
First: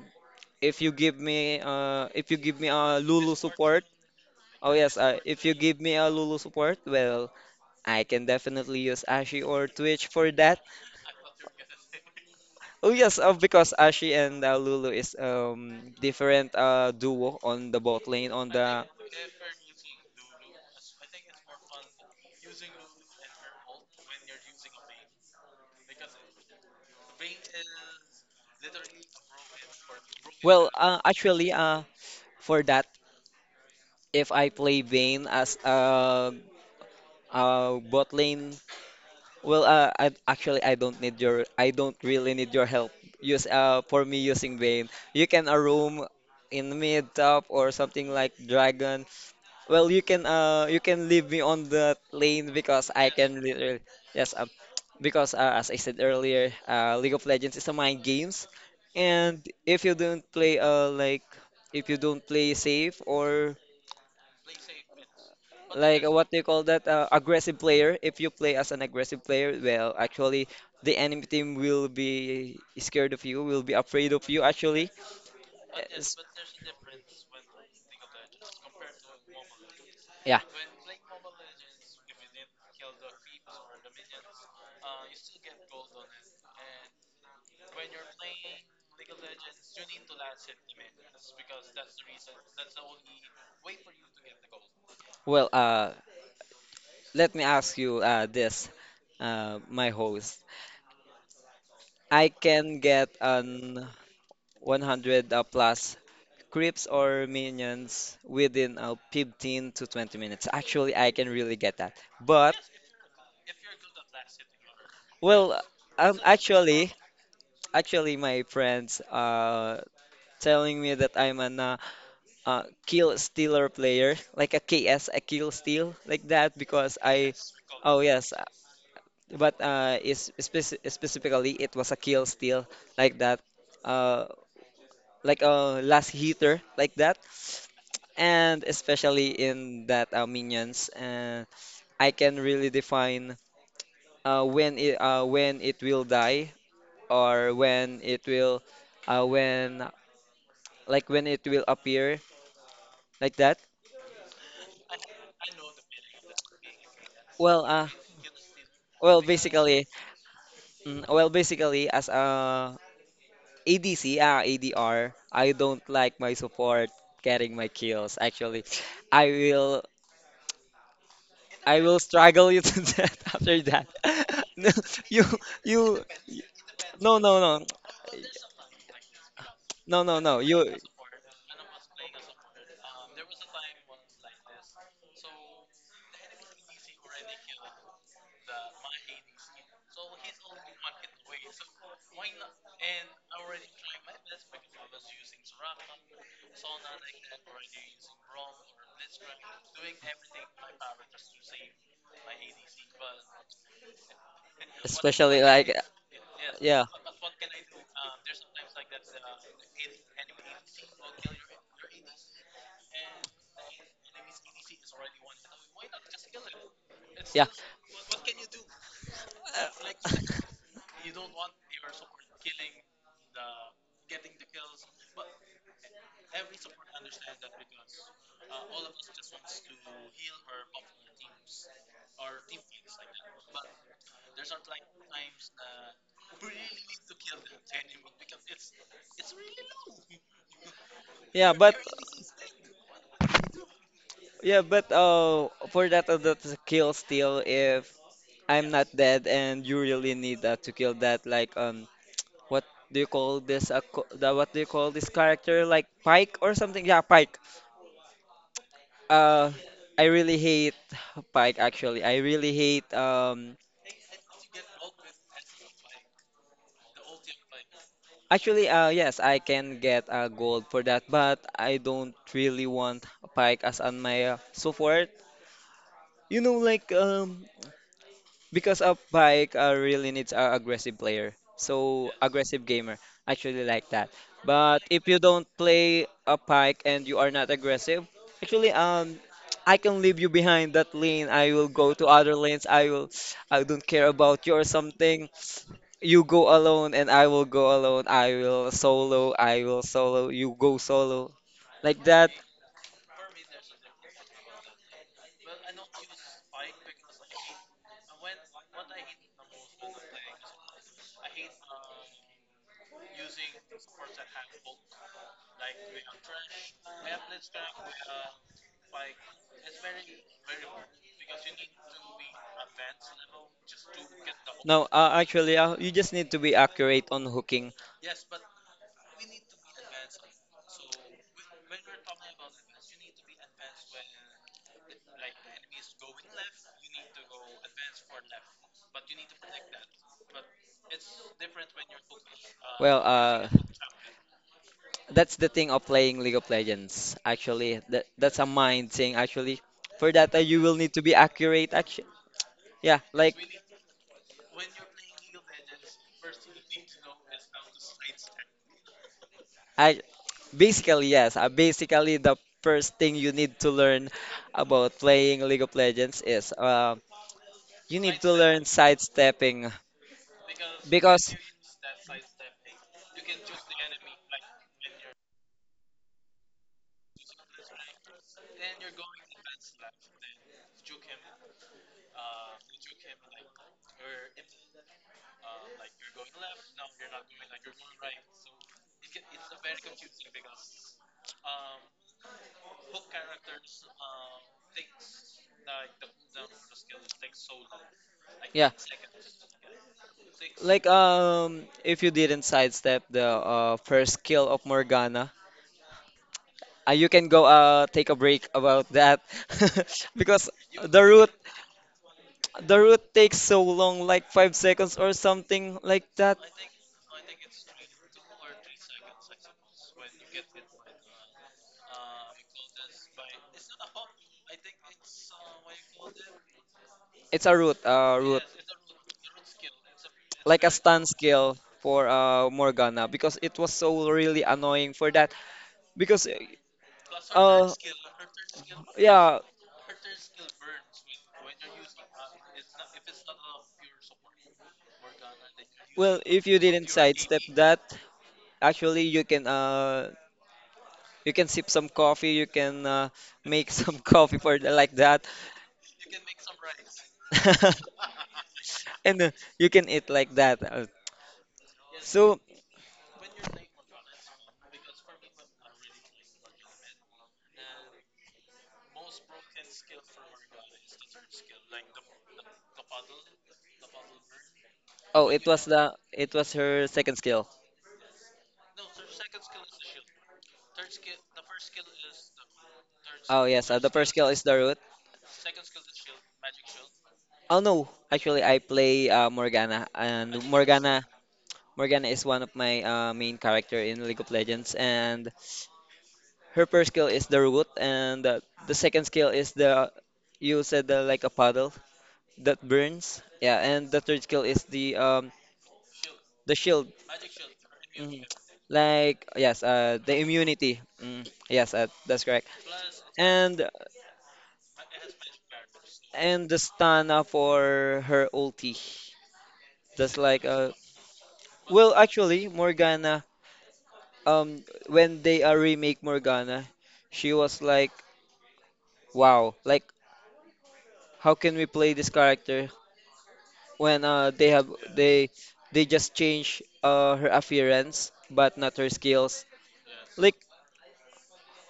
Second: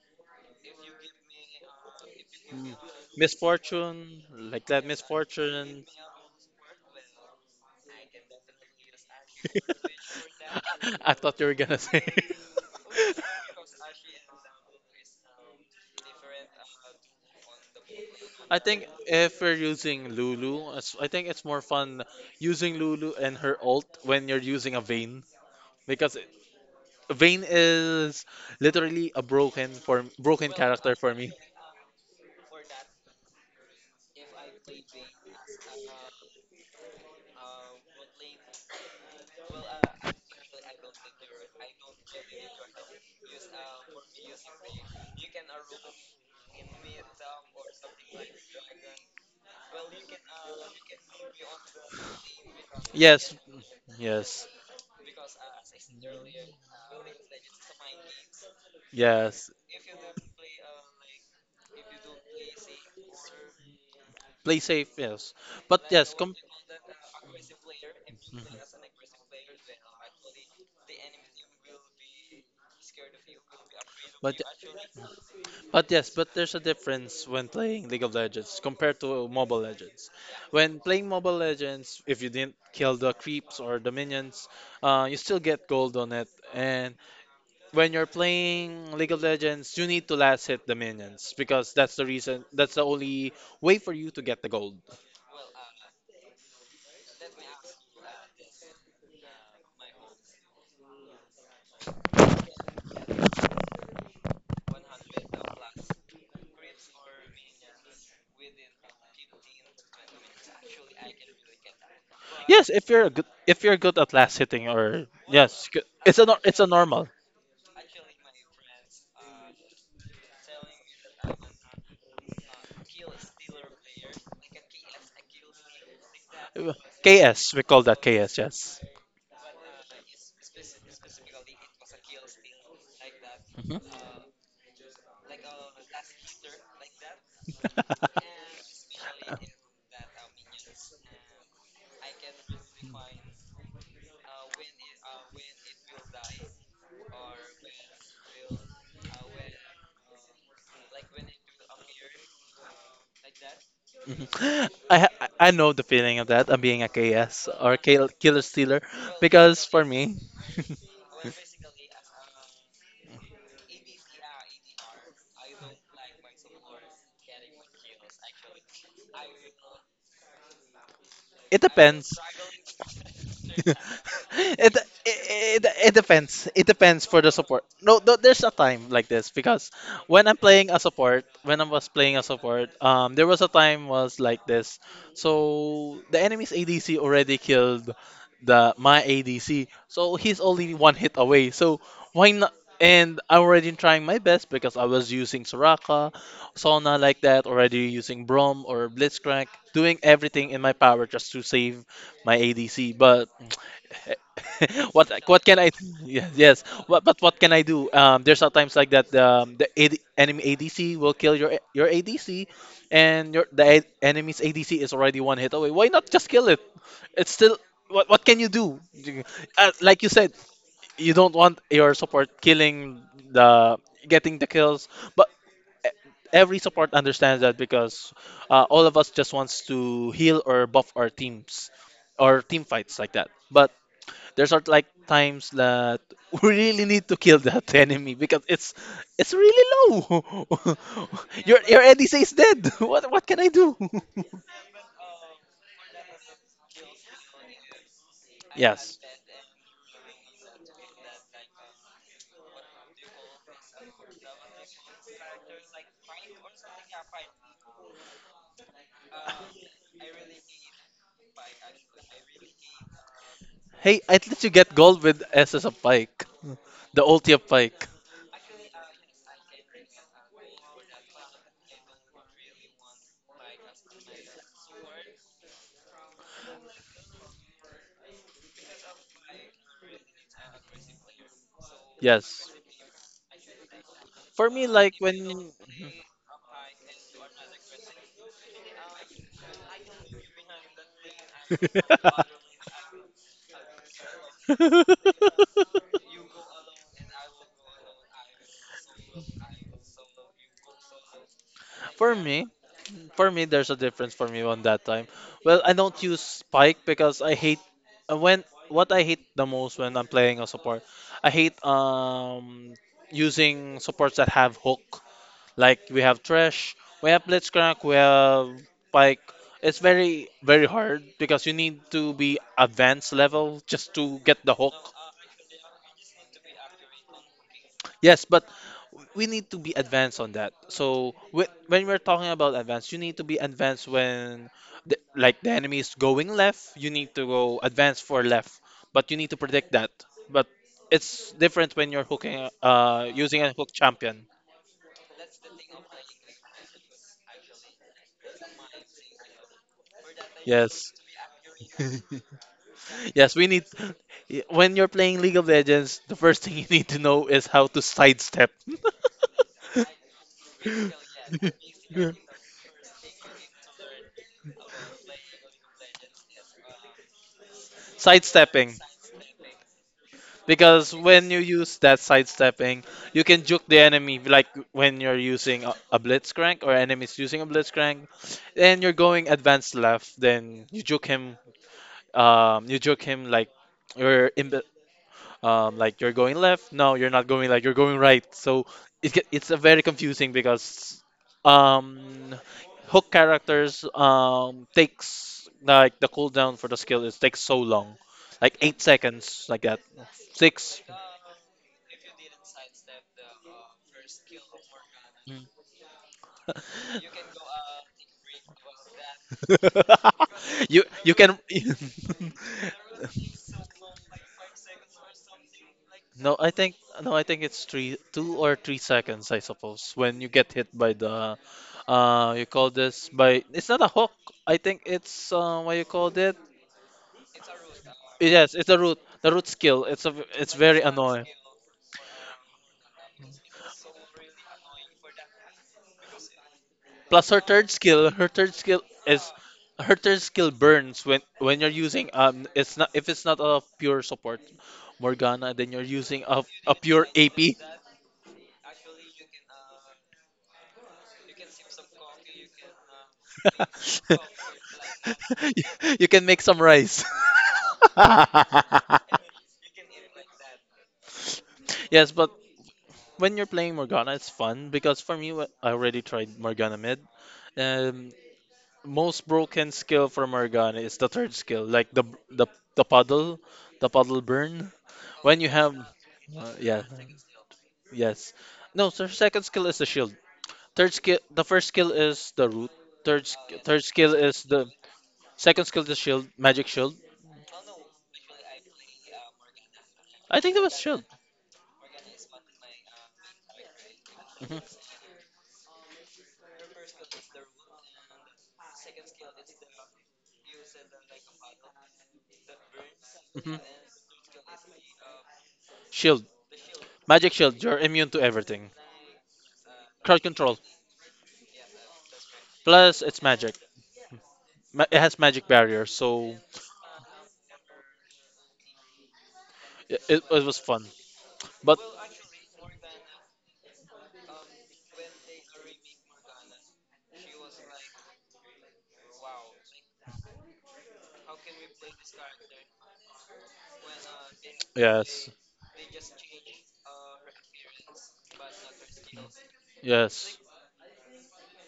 if you give me Mm. a Lulu support, Misfortune, like oh that, yes, if you give misfortune. me a Lulu support, well, I can definitely use Ashi or Twitch for that. I thought you were gonna say. Oh yes, because Ashi and Lulu is different duo on the bot lane on I the. think if we're using Lulu, it's- I think it's more fun using Lulu and her ult when you're using a Vayne because it- Vayne is literally a broken, for broken Well, character for me. actually, for that, if I play Vayne as a bot lane, well, I actually I don't need your, I don't really need your help. Use for me using Vayne, you can a roam in mid top or something like dragon. Well, you can leave me on that lane because I Yes, can literally, yes, yes, because as I said earlier, League of Legends is a mind games, and yes. if you don't play like, if you don't play safe, or Play safe, yes. But like yes, what do you call that, aggressive player, if you play as an Mhm. aggressive player, well, actually the enemy team will be scared of you, will be afraid of but you actually. But yes, Yes. but there's a difference when playing League of Legends compared to Mobile Legends. Yeah, When playing Mobile Legends, if you didn't kill the creeps or the minions, you still get gold on it. And when you're playing League of Legends, you need to last hit the minions because that's the reason. That's the only way for you to get the gold. well uh let me ask you this, my host, I can get an 100 plus creeps or minions within 15 to 20 minutes, actually I can really get that, but Yes, if you're good at last hitting, or well, yes, it's a it's a actually, normal actually, my friends are telling me that I'm an kill stealer player, like a KS, a kill steal, like that, because I, KS. We call that oh KS. yes, Yes. but is specifically it was a kill steal, like that, Mhm. uh, like a last hitter, like that, and especially in that minions, and I can really define when it will die, or when it will when, like when it will appear like that. Mhm. I know the feeling of that. I'm being a KS well or uh killer stealer well because for basically, me. mm, well basically as a ADC ADR, I don't like my support getting my kills actually. I will It I will depends. struggle you to death after it, that. No, it, you it it you depends. It depends for no the no support. no No, no, there's a time like this because no no no you, when I was playing a support, there was a time was like this. So the enemy's ADC already killed the my ADC, so he's only one hit away. So why not? And I'm already trying my best because I was using Soraka, Sona like that, already using Brom or Blitzcrank, doing everything in my power just to save my ADC. But what especially can I? like, yes. yeah, What, but what can I do? There's sometimes like that. Enemy ADC will kill your ADC, and enemy's ADC is already one hit away. Why not just kill it? It's yeah, still what can you do? Like you said, you don't want your support killing the getting the kills, but every support understands that because all of us just wants to heal or buff our teams or team fights like that. But there's are like times that we really need to kill that enemy because it's really low. yeah but, your ADC is dead. What can I do? yeah, but for that, that's a kill steal. If I'm not Yes. dead and you really need that to kill that, like what do you call this? What do you call this character? Like Pike or something? Yeah, Pike. Uh, I really hate Pike. Actually, I really hate. Hey, at least you get gold with S SS of Pike, the ulti of Pike. Actually, yes, I can get gold for that, but I don't really want Pike as on my support. You know, like because a bike really needs a aggressive player. So Yes. aggressive gamer. I actually like that. For me, But like if you don't when. play a pike and you are not aggressive, actually I can leave you behind that lane. I will go to other lanes. I will, I don't care about you or something. You go alone and I will go alone. I will solo. I will solo. You go solo. Like For that. me, For me, there's a difference for me on that time. Well, I don't use spike because I hate when what I hate the most when I'm playing a support. I hate using supports that have hook. Like we have Thresh, we have Blitzcrank, we have Pike. It's very very hard because you need to be advanced level just to get the hook. No, actually, you just need to be accurate on hooking. Yes, but we need to be advanced on that. So when we're talking about advanced, you need to be advanced when like the enemy is going left, you need to go advance for left, but you need to predict that. But it's different when you're hooking Well, using a hook champion. that's the thing of playing League of Legends. Actually, that's a mind thing. Actually, for that you will Yes. need to be accurate. Actually, yeah, Yes, like we need when you're playing League of Legends, the first thing you need to know is how to sidestep. I basically yes. Basically, the first thing you need to learn about playing League of Legends is you need to learn Sidestepping. sidestepping Because when because, you use that sidestepping, you can juke the enemy like when you're using a blitzcrank or enemies using a blitzcrank, and you're going advanced left, then you juke him like you're in like you're going left. No, you're not going, like you're going right. So it get, it's a very confusing because um hook characters takes like the cooldown for the skill is takes so long. Like yeah. 8 seconds like that. 6 Like if you didn't sidestep the first kill of Morgana, Mm. You can go take a break about that because you the you route can. the route takes so long, like 5 seconds or something like No, that. I think it's three 2 or 3 seconds, I suppose, when you get hit by the you call this by, it's not a hook. I think it's, what you called it. It's a route, Yes, it's a root, the root skill. It's a it's like a very stun annoying. skill for Morgana, because it was so really annoying for that because Plus uh her third skill is yeah. her third skill burns when you're using it's not a pure support Morgana, then you're Well, using a, if you a didn't pure sidestep AP. you that, actually you can sip some coffee, you can make some coffee for the, like that. you can make some rice. And you can eat like that. Yes, but So, when you're playing Morgana, it's fun because, for me, I already tried Morgana mid. Um, most broken skill for Morgana is the third skill, like the the puddle, the puddle burn. oh, When it you was, have, the it was yeah, her second skill. yes. No, so second skill is the shield. Third skill — the first skill is the root. Third, Oh sk- yes, third the first skill skill is is the the root. second skill is the shield, magic shield. Oh no, actually I play Morgana, I and think that was shield. Morgana is one of my main character in League of Hmm. Legends, and her first skill is the root, and the second skill is the, you said the, like a puddle that burns. Yeah, Hmm. and the third skill is Shield, the shield. magic shield. You're immune to Mhm. everything. Like yes, the Crowd control. immunity. Yes, that's correct. Plus, it's magic. And It has magic barrier, so and the stana for her ulti. it, That's it, like it was fun. But well actually Morgana, um when they remake Morgana, she was like, wow, like how can we play this character when they have they yes, they just change her appearance but not her skills. Like yes.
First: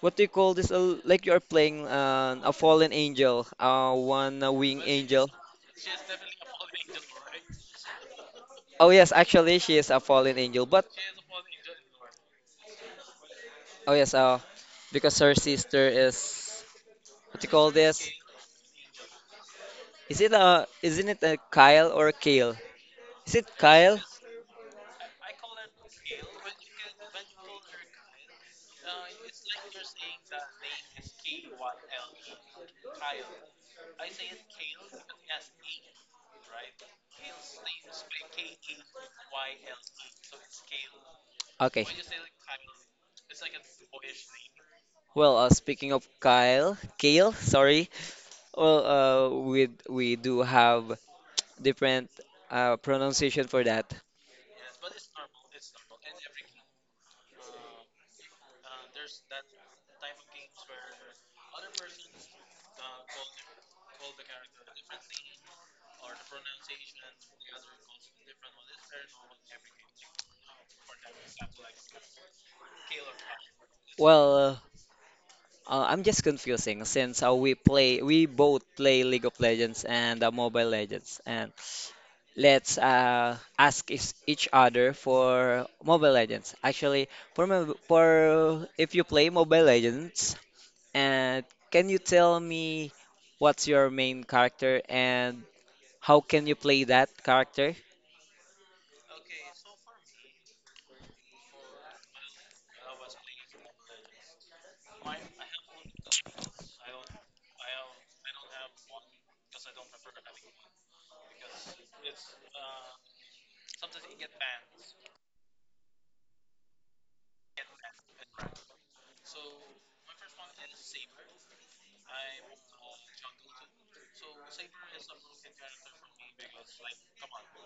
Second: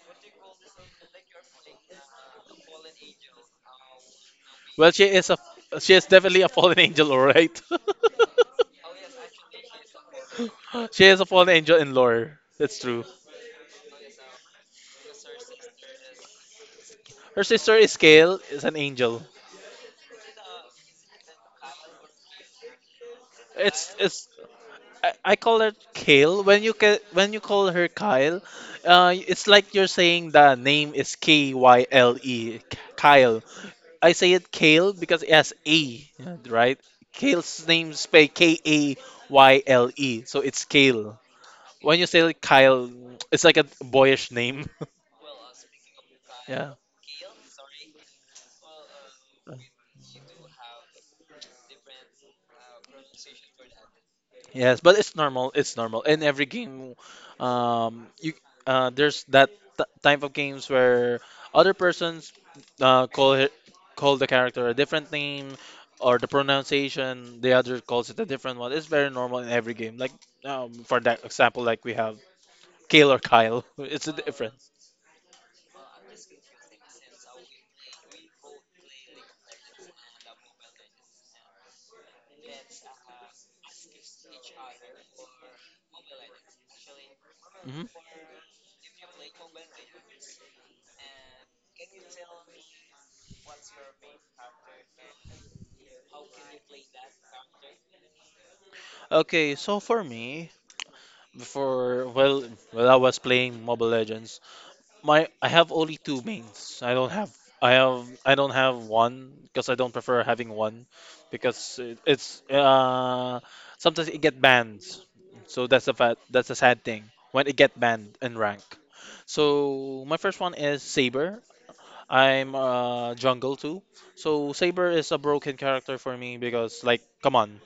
what do you call this? Like you are playing a fallen angel, one wing Well, angel. She is definitely a fallen angel, all right. Oh yes, actually she is a fallen angel, but She is a fallen angel in lore. That's true. oh yes, because her sister is, what Her do you call sister is this? Kale, is an angel. Is it a isn't it a Kyle or a Kale? Is it Kyle? It's I call her Kale. When when you call her Kyle, it's like you're saying the name is Kyle, Kyle. I say it Kale because it has A, yeah, right? Kale's name spelled Kayle, so it's Kale. Okay. When you say like Kyle, it's like a boyish name. Well, speaking of Yeah. Kyle, Kale, sorry. Well, we do have different pronunciation for that. Yes, but it's normal. It's normal in every game. You there's that type of games where other persons call it, call the character a different name, or the pronunciation. The other calls it a different one. It's very normal in every game. Like, for that example, like we have Kale or Kyle. It's a Well, difference. I'm just confusing since we both play League of Legends and Mobile Legends, and let's ask each other for Mobile Legends. Actually, for mo- Hmm. for if you play Mobile Legends, and can you tell me what's your main character and how can you play that character? Okay, so for me, before well, while I was playing Mobile Legends, my I have only two mains. I don't have — one because I don't prefer having one, because it, it's sometimes it get banned. So that's a fat that's a sad thing when it get banned in rank. So my first one is Saber. I'm jungle too. So Saber is a broken character for me because, like, come on,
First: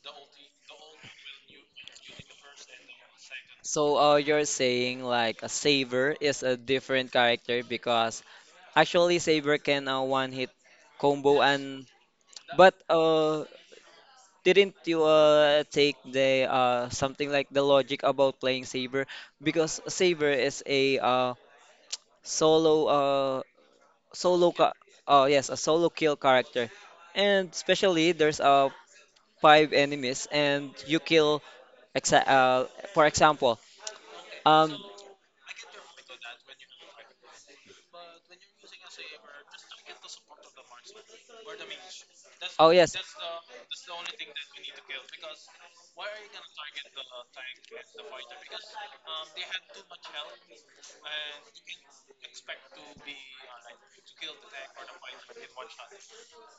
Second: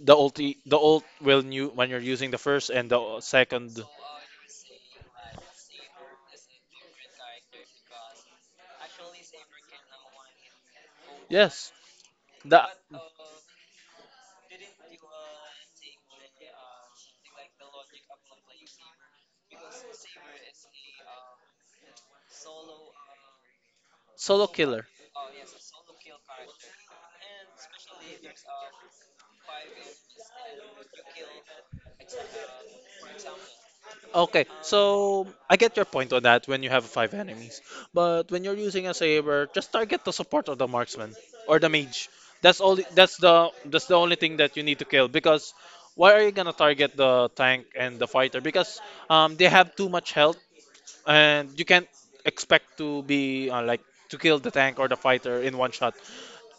the ult will new when you're using the first and the second. So, you're saying like a Saber is a different character because actually Saber can one hit combo, Yes, and the but didn't you take the something like the logic about playing Saber, because Saber is a solo solo solo ca killer. oh yes, a solo kill character, and especially there's five enemies and you kill exa for example. Okay, um so I get your point on that when you have five enemies. But when you're using a Saber, just target the support, of the marksman, or the mage. Oh yes, That's the only thing that you need to kill, because why are you gonna target the tank and the fighter? Because they have too much health and you can't expect to be like, to kill the tank or the fighter in one shot.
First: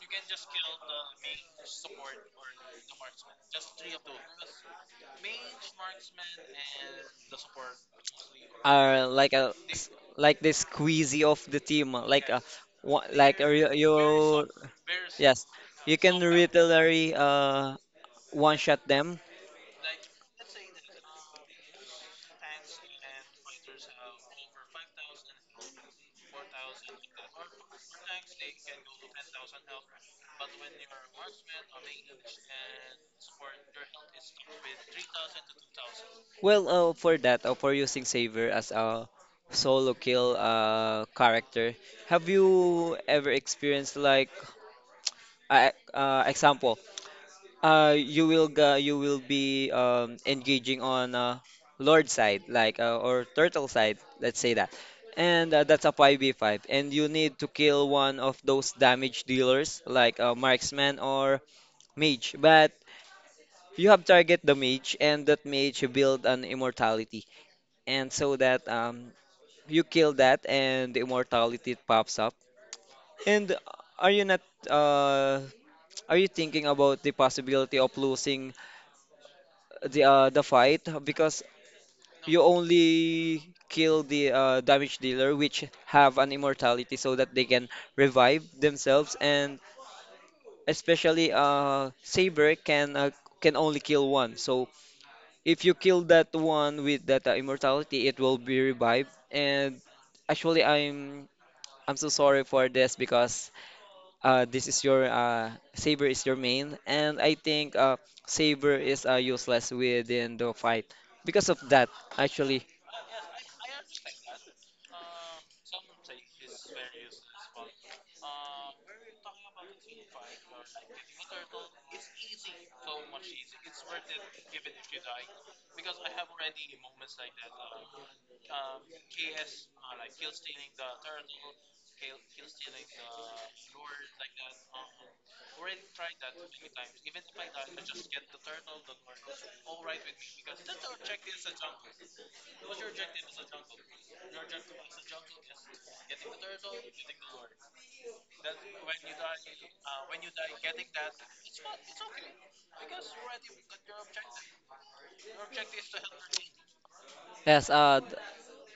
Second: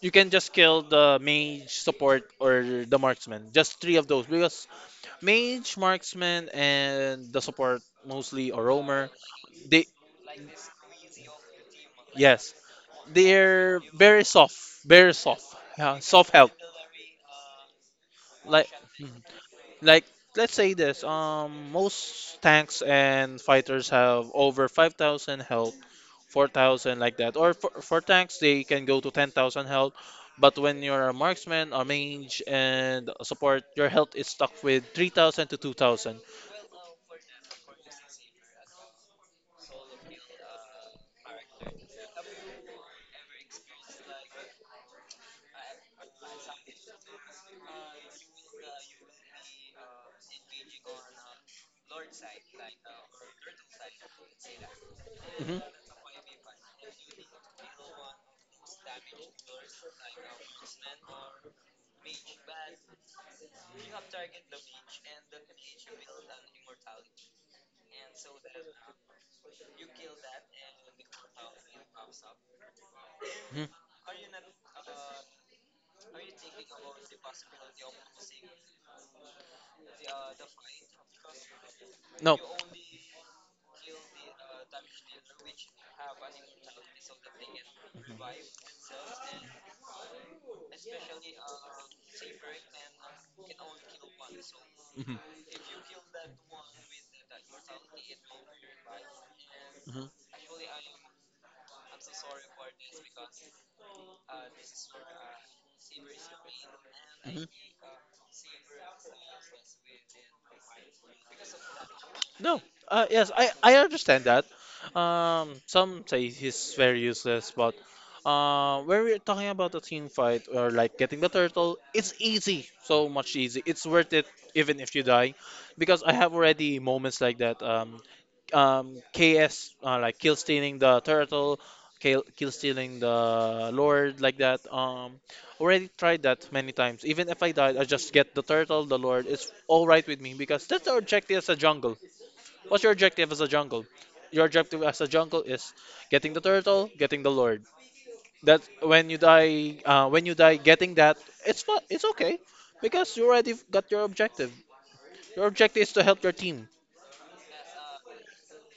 You can just kill the mage, support, or the marksman. Just three of those, because mage, marksman, and the support, mostly, or are roamer. like They like the squeezy of the team, like a yes, like a, they're very soft, yes, you yeah, can soft health. literally one Like shot hmm. them. Like, let's say this, most tanks and fighters have over 5,000 health, 4,000 like that. Or for, tanks, they can go to 10,000 health. But when you're a marksman, a mage, and a support, your health is stuck with 3,000 to 2,000. Well, for that, for using Saver as a solo kill character, have you ever experienced like example? You will ga you will be engaging on Lord side, like or turtle side, let's say that, and Hmm. That's a 5v5, and you need to kill one of those damage dealers, like marksman or mage. But you have target the mage, and that mage build an immortality, and so that, you kill that, and the immortality pops up. And Hmm. are you not uh, are you thinking about the possibility of losing the fight, because No. you only kill the damage dealer which have an immortality so that they can revive Hmm. themselves. And especially Saber can only kill one, so Hmm. if you kill that one with that immortality, it will be revived. And actually, I'm so sorry for this because this is your saber is your main, and I Hmm. think saber is useless within the fight because of that. No, Actually, yes, I understand that. Some say he's very useless, but, when we're talking about a team fight, or like getting the turtle, it's easy, so much easy. It's worth it even if you die, because I have already moments like that. KS, like, kill stealing the turtle, kill stealing the lord, like that. Already tried that many times. Even if I died, I just get the turtle, the lord. It's all right with me because that's our objective as a jungle. What's your objective as a jungle? Your objective as a jungle is getting the turtle, getting the lord. That when you die, getting that, it's fun, it's okay, because you already got your objective. Your objective is to help your team. yes,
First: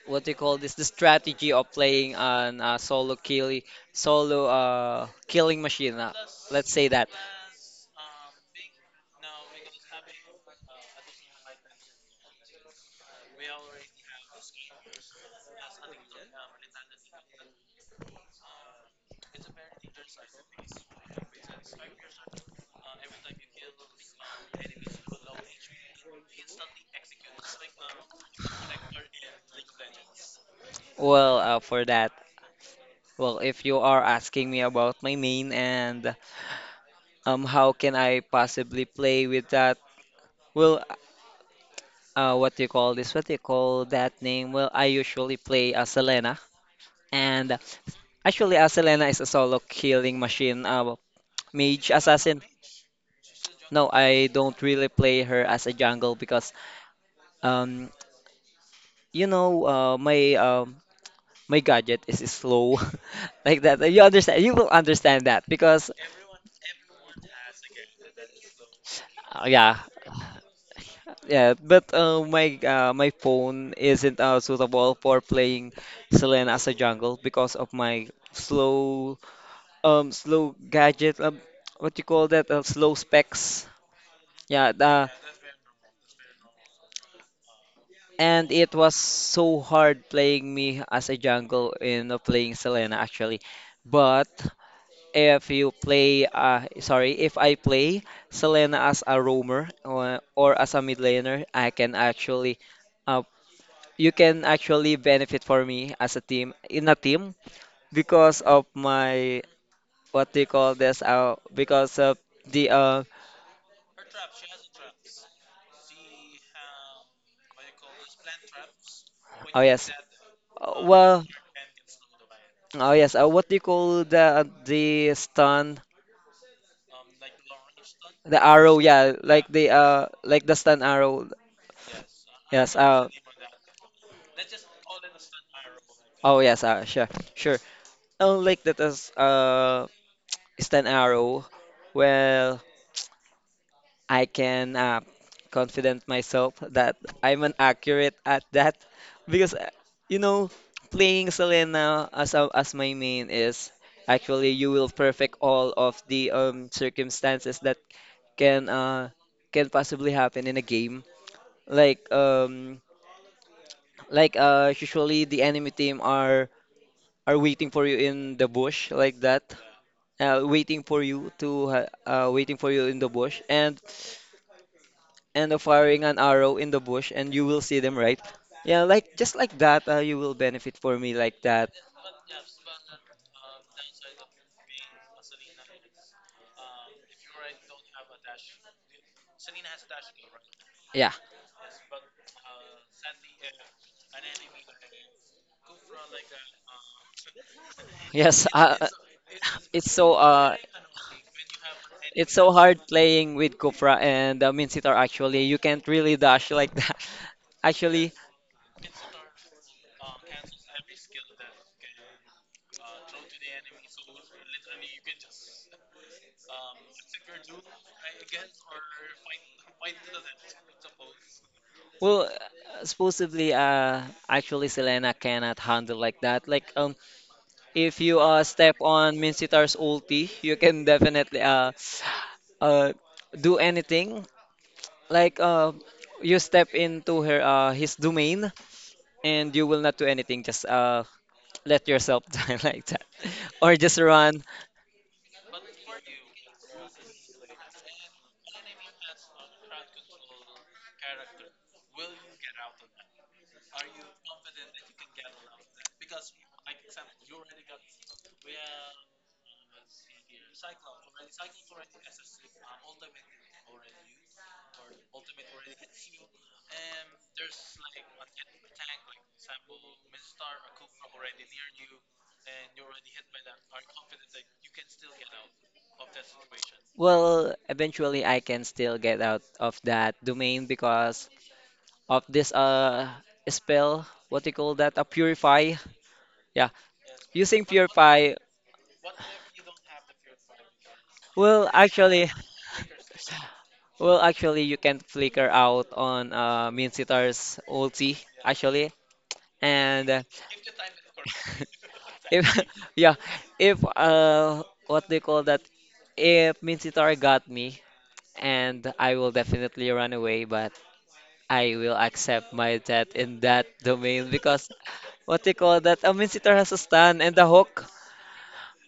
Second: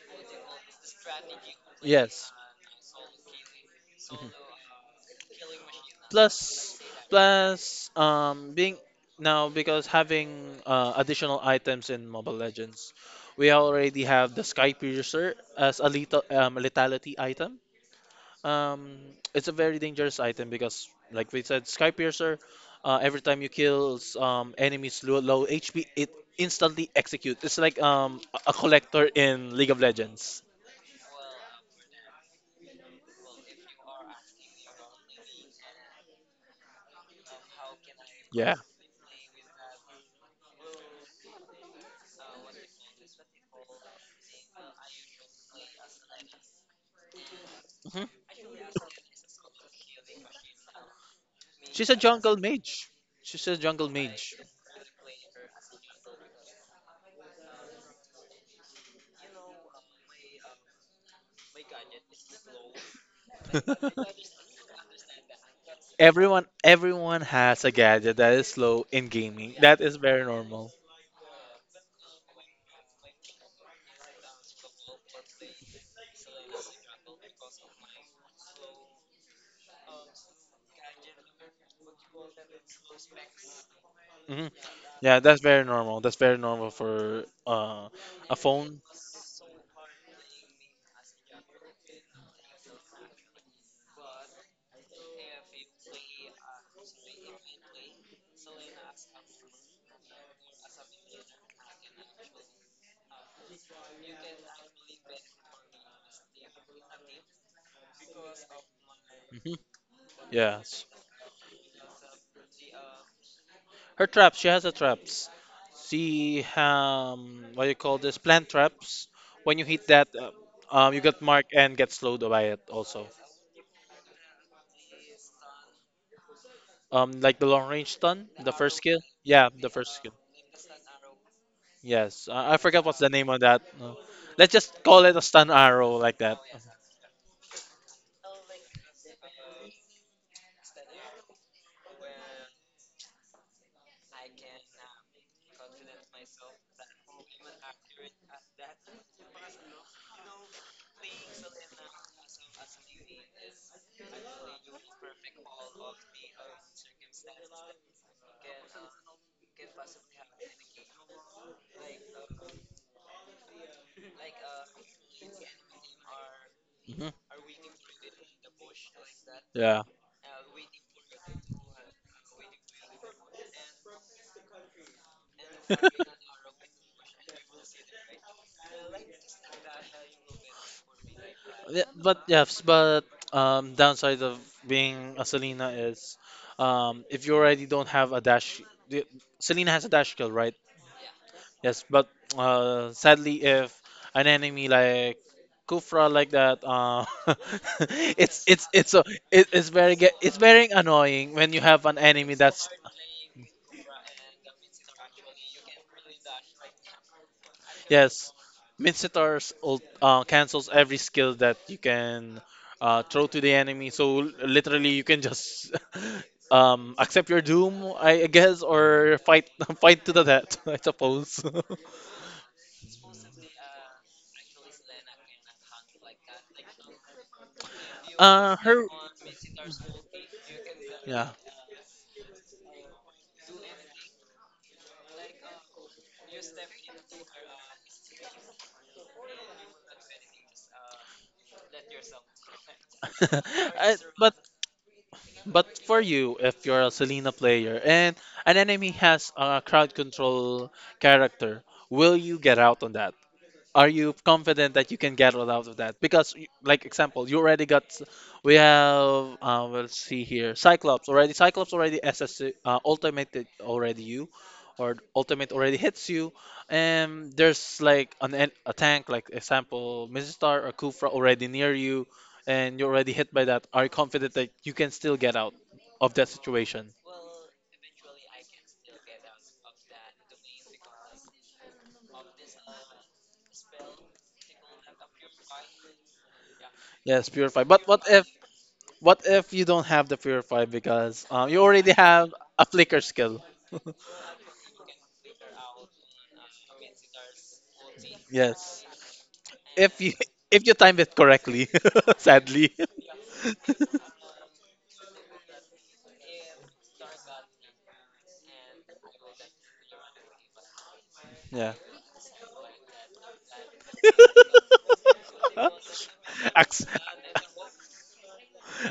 what they call this, the strategy of playing Yes. an Mhm. solo killing machine. Let's Plus, say that. Plus, being, now, because having additional items in Mobile Legends, we already have the Sky Piercer as a lethality item. Um, it's a very dangerous item because, like we said, Sky Piercer, every time you kill, enemies low, low HP, it instantly executes. It's like, a collector in League of Legends. Well, for that, well, if you are asking me about my main and how can I Yeah. possibly play with that? Well, what do you call this? What do you call that name? Well, I usually play as Selena, and Mhm. actually, as Selena is a solo killing machine, well, She's mage a jungle assassin. mage. She's a jungle No, I mage. don't really play her as a jungle because, um, you know, my my gadget is slow, like that. You understand? You will understand that because, everyone has a gadget that is slow in gaming. yeah, That is very normal. yeah. But my my phone isn't suitable for playing Selena as a jungle because of my slow slow gadget, what you call that, slow specs. Hmm. Yeah, the, Yeah, that's very normal. That's very normal for, a and it phone. was so hard playing me as a jungle in playing Selena. Actually, but if you play sorry, if I play Selena as a roamer or as a mid laner, I can actually uh you can actually benefit for me as a team in a team because of my, Hmm. what do you Yeah. call this, because of the Her traps, she has a traps. She, what do you call this? Plant traps. When oh you hit yes. that, you get Well, marked and get slowed by it oh also. yes. What do you call the stun, like, the long range stun, the the first arrow? skill. Yeah, Yeah, the first skill. like the stun arrow. Yes, I Yes. forgot what's the name of that. Let's just call it a stun arrow, like that. Oh yes. Sure, sure. Oh, like that as, stun arrow. Well, I can confident myself that I'm an accurate at that because you know, playing Selena as a, as my main, is actually you will perfect all of the circumstances that can uh can possibly happen in a game. Like um like usually the enemy team are Hmm. Waiting for you in the bush like that. Yeah. Waiting for you to waiting for you in the bush, and firing an arrow in the bush and you will see them, right. Yeah, like just like that, you will benefit for me like that. Yeah, but yes, but, downside of being a Selena is, if you already don't have a dash, the- Selena has a dash skill, right? Yeah. Yes, but, sadly, if an enemy like Kufra, like that, Yes. It's a, it, it's very ge- it's very annoying when you have an enemy It's so that's — hard playing with Kufra and Minsitar, actually. You can't really dash like that. Actually, yes, Mincitar's ult, cancels every skill that you can throw to the enemy. So, literally, you can just accept your doom, I guess, or fight fight to the death, I suppose. well, supposedly, actually Selena cannot handle like that. Like, if you step her. on Minsitar's ulti, you can definitely uh, do anything. Like, you step into her his domain and you will not do anything. Just let yourself die like that, or just but run. For you, if you're a Selena player and an enemy has a crowd control character, will you get out on that? Are you confident that you can get all out of that? Because, like, example, you already got. We have. We'll see here. Cyclops already. Cyclops already. SS ultimate it already you, or ultimate already hits you. And there's like an a tank, like example, Missus Star or Kufra already near you, and you're already hit by that. Are you confident that you can still get out of that situation? Well, eventually I can still get out of that domain because of this spell. What do you call that? A purify. Yeah, Yes, purify. using But what if purify. You don't have the purify because, you Well, already actually, have a flicker skill? well, actually, you can flicker out on Minsitar's ulti Yes. actually, If you and if you time it correctly, if sadly. yeah, if what do you call that? If Minsitar got me, and I will definitely run away, but Yeah. I will accept my debt in that domain because, what do you call that? A mincemeat has a Ax- stand and a hook.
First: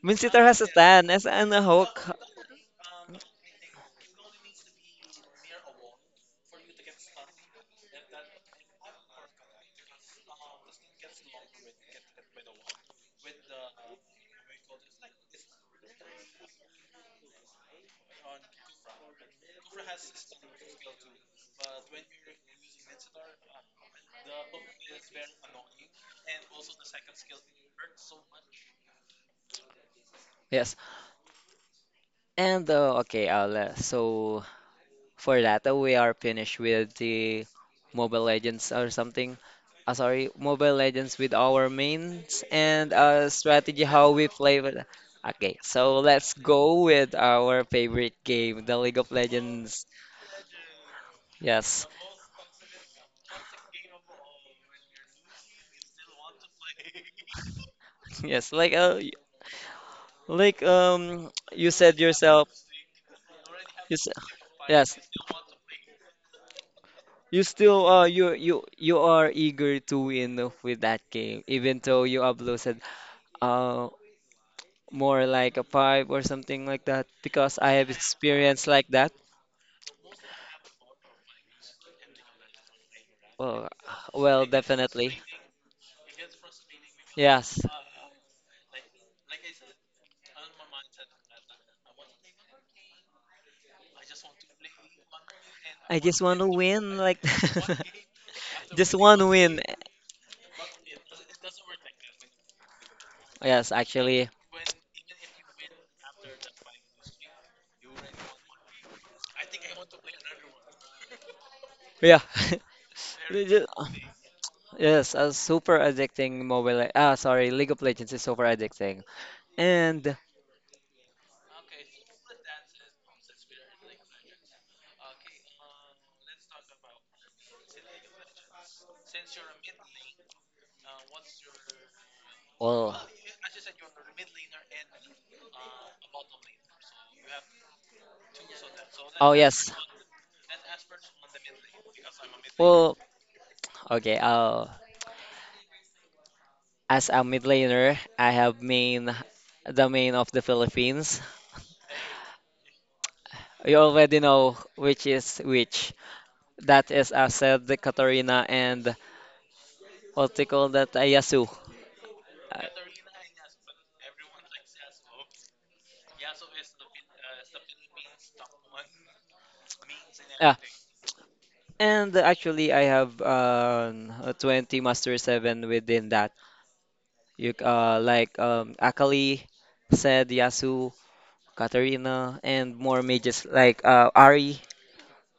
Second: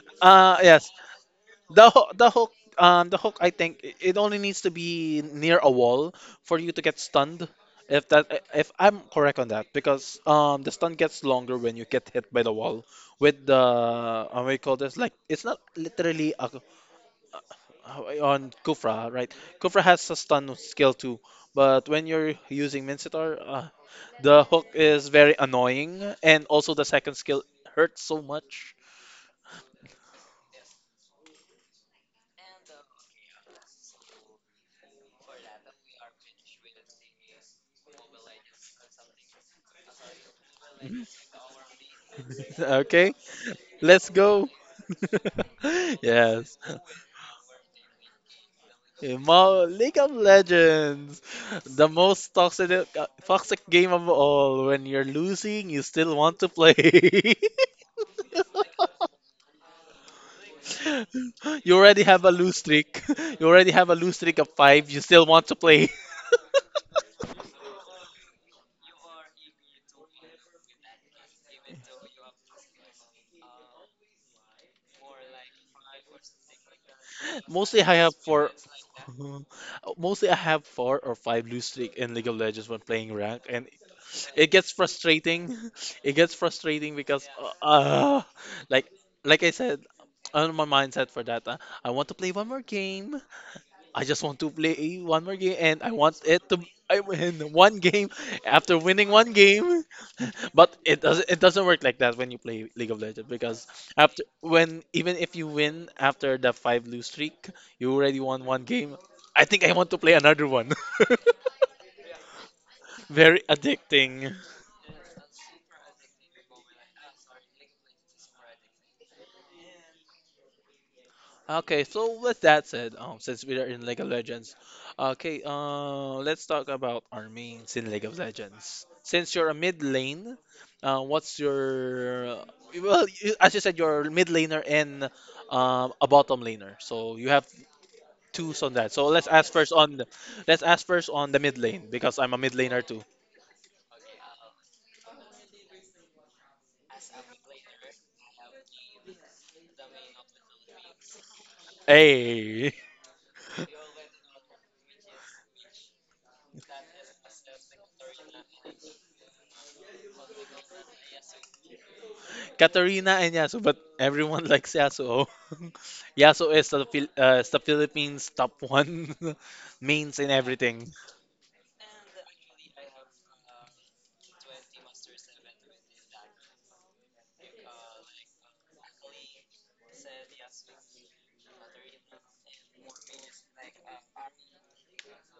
Mincemeat has a yes. stand and a The hook. ho- the hook um the hook I think, it only needs to be near a wall for you to get stunned. If I'm correct on that, because the stun gets longer when you get hit by the wall with the, what do you call this, like, it's not literally a, on Kufra, right? Kufra has a stun skill too, but when you're using Mincetar, the hook is very annoying, and also the second skill hurts so much. Yes. And okay, so for that we are finished with the Mobile Legends or something. Sorry, Mobile Legends, with our mains and Okay, strategy let's how we go. play with. Okay, so let's Yes, go with our favorite game, the League of in Legends. League of Legends, Yes, the most toxic toxic game of all. When you're losing, you still want to play. yes, like like you You said already have a yourself, lose streak. You already have you a s lose streak of five. yes, You still want to play. you still you are eager to win with that game, even though you uploaded uh more like a five or something like that, because I Mostly have I have four, experience like that. mostly I have four or five lose streak in League of Legends when playing rank, Well, and well, it gets definitely, frustrating. It gets frustrating because, uh, yes. uh, like, like I said, on my mindset for that, I want to play one more game. I just want to play one more game and I I just want want to it to win, I like win one game after just winning one one win. game. But it doesn't work like that when you play League of Legends, because Yes, after actually, when even if you win after the five lose streak, you already won one game. I think I want to play another one. yeah. Very They ju- addicting. Yes, a super addicting mobile. Ah, sorry, League of Legends is super addicting. And Okay, so with that said, since we are in League of Legends, okay, let's talk about our mains in League of Legends. Since you're a mid lane, what's your well, well, you, as you said, you're a mid laner and, a bottom laner, so you have twos on that. So oh yes. Let's ask first on the mid lane, because I'm a mid laner Well, too. okay. As a mid laner, I have main the main of the Philippines. Hey, You already know which is which. That is I said the Katarina and what they call that, Yasu. Uh, Katarina and Yasuo, but everyone likes Yasuo. Yasuo is is the Philippines' top one mains in yeah. everything. And actually, I have a 20 Master 7 within that. Like Akali, Sed, Yasu, Katarina, and more mages like Ari.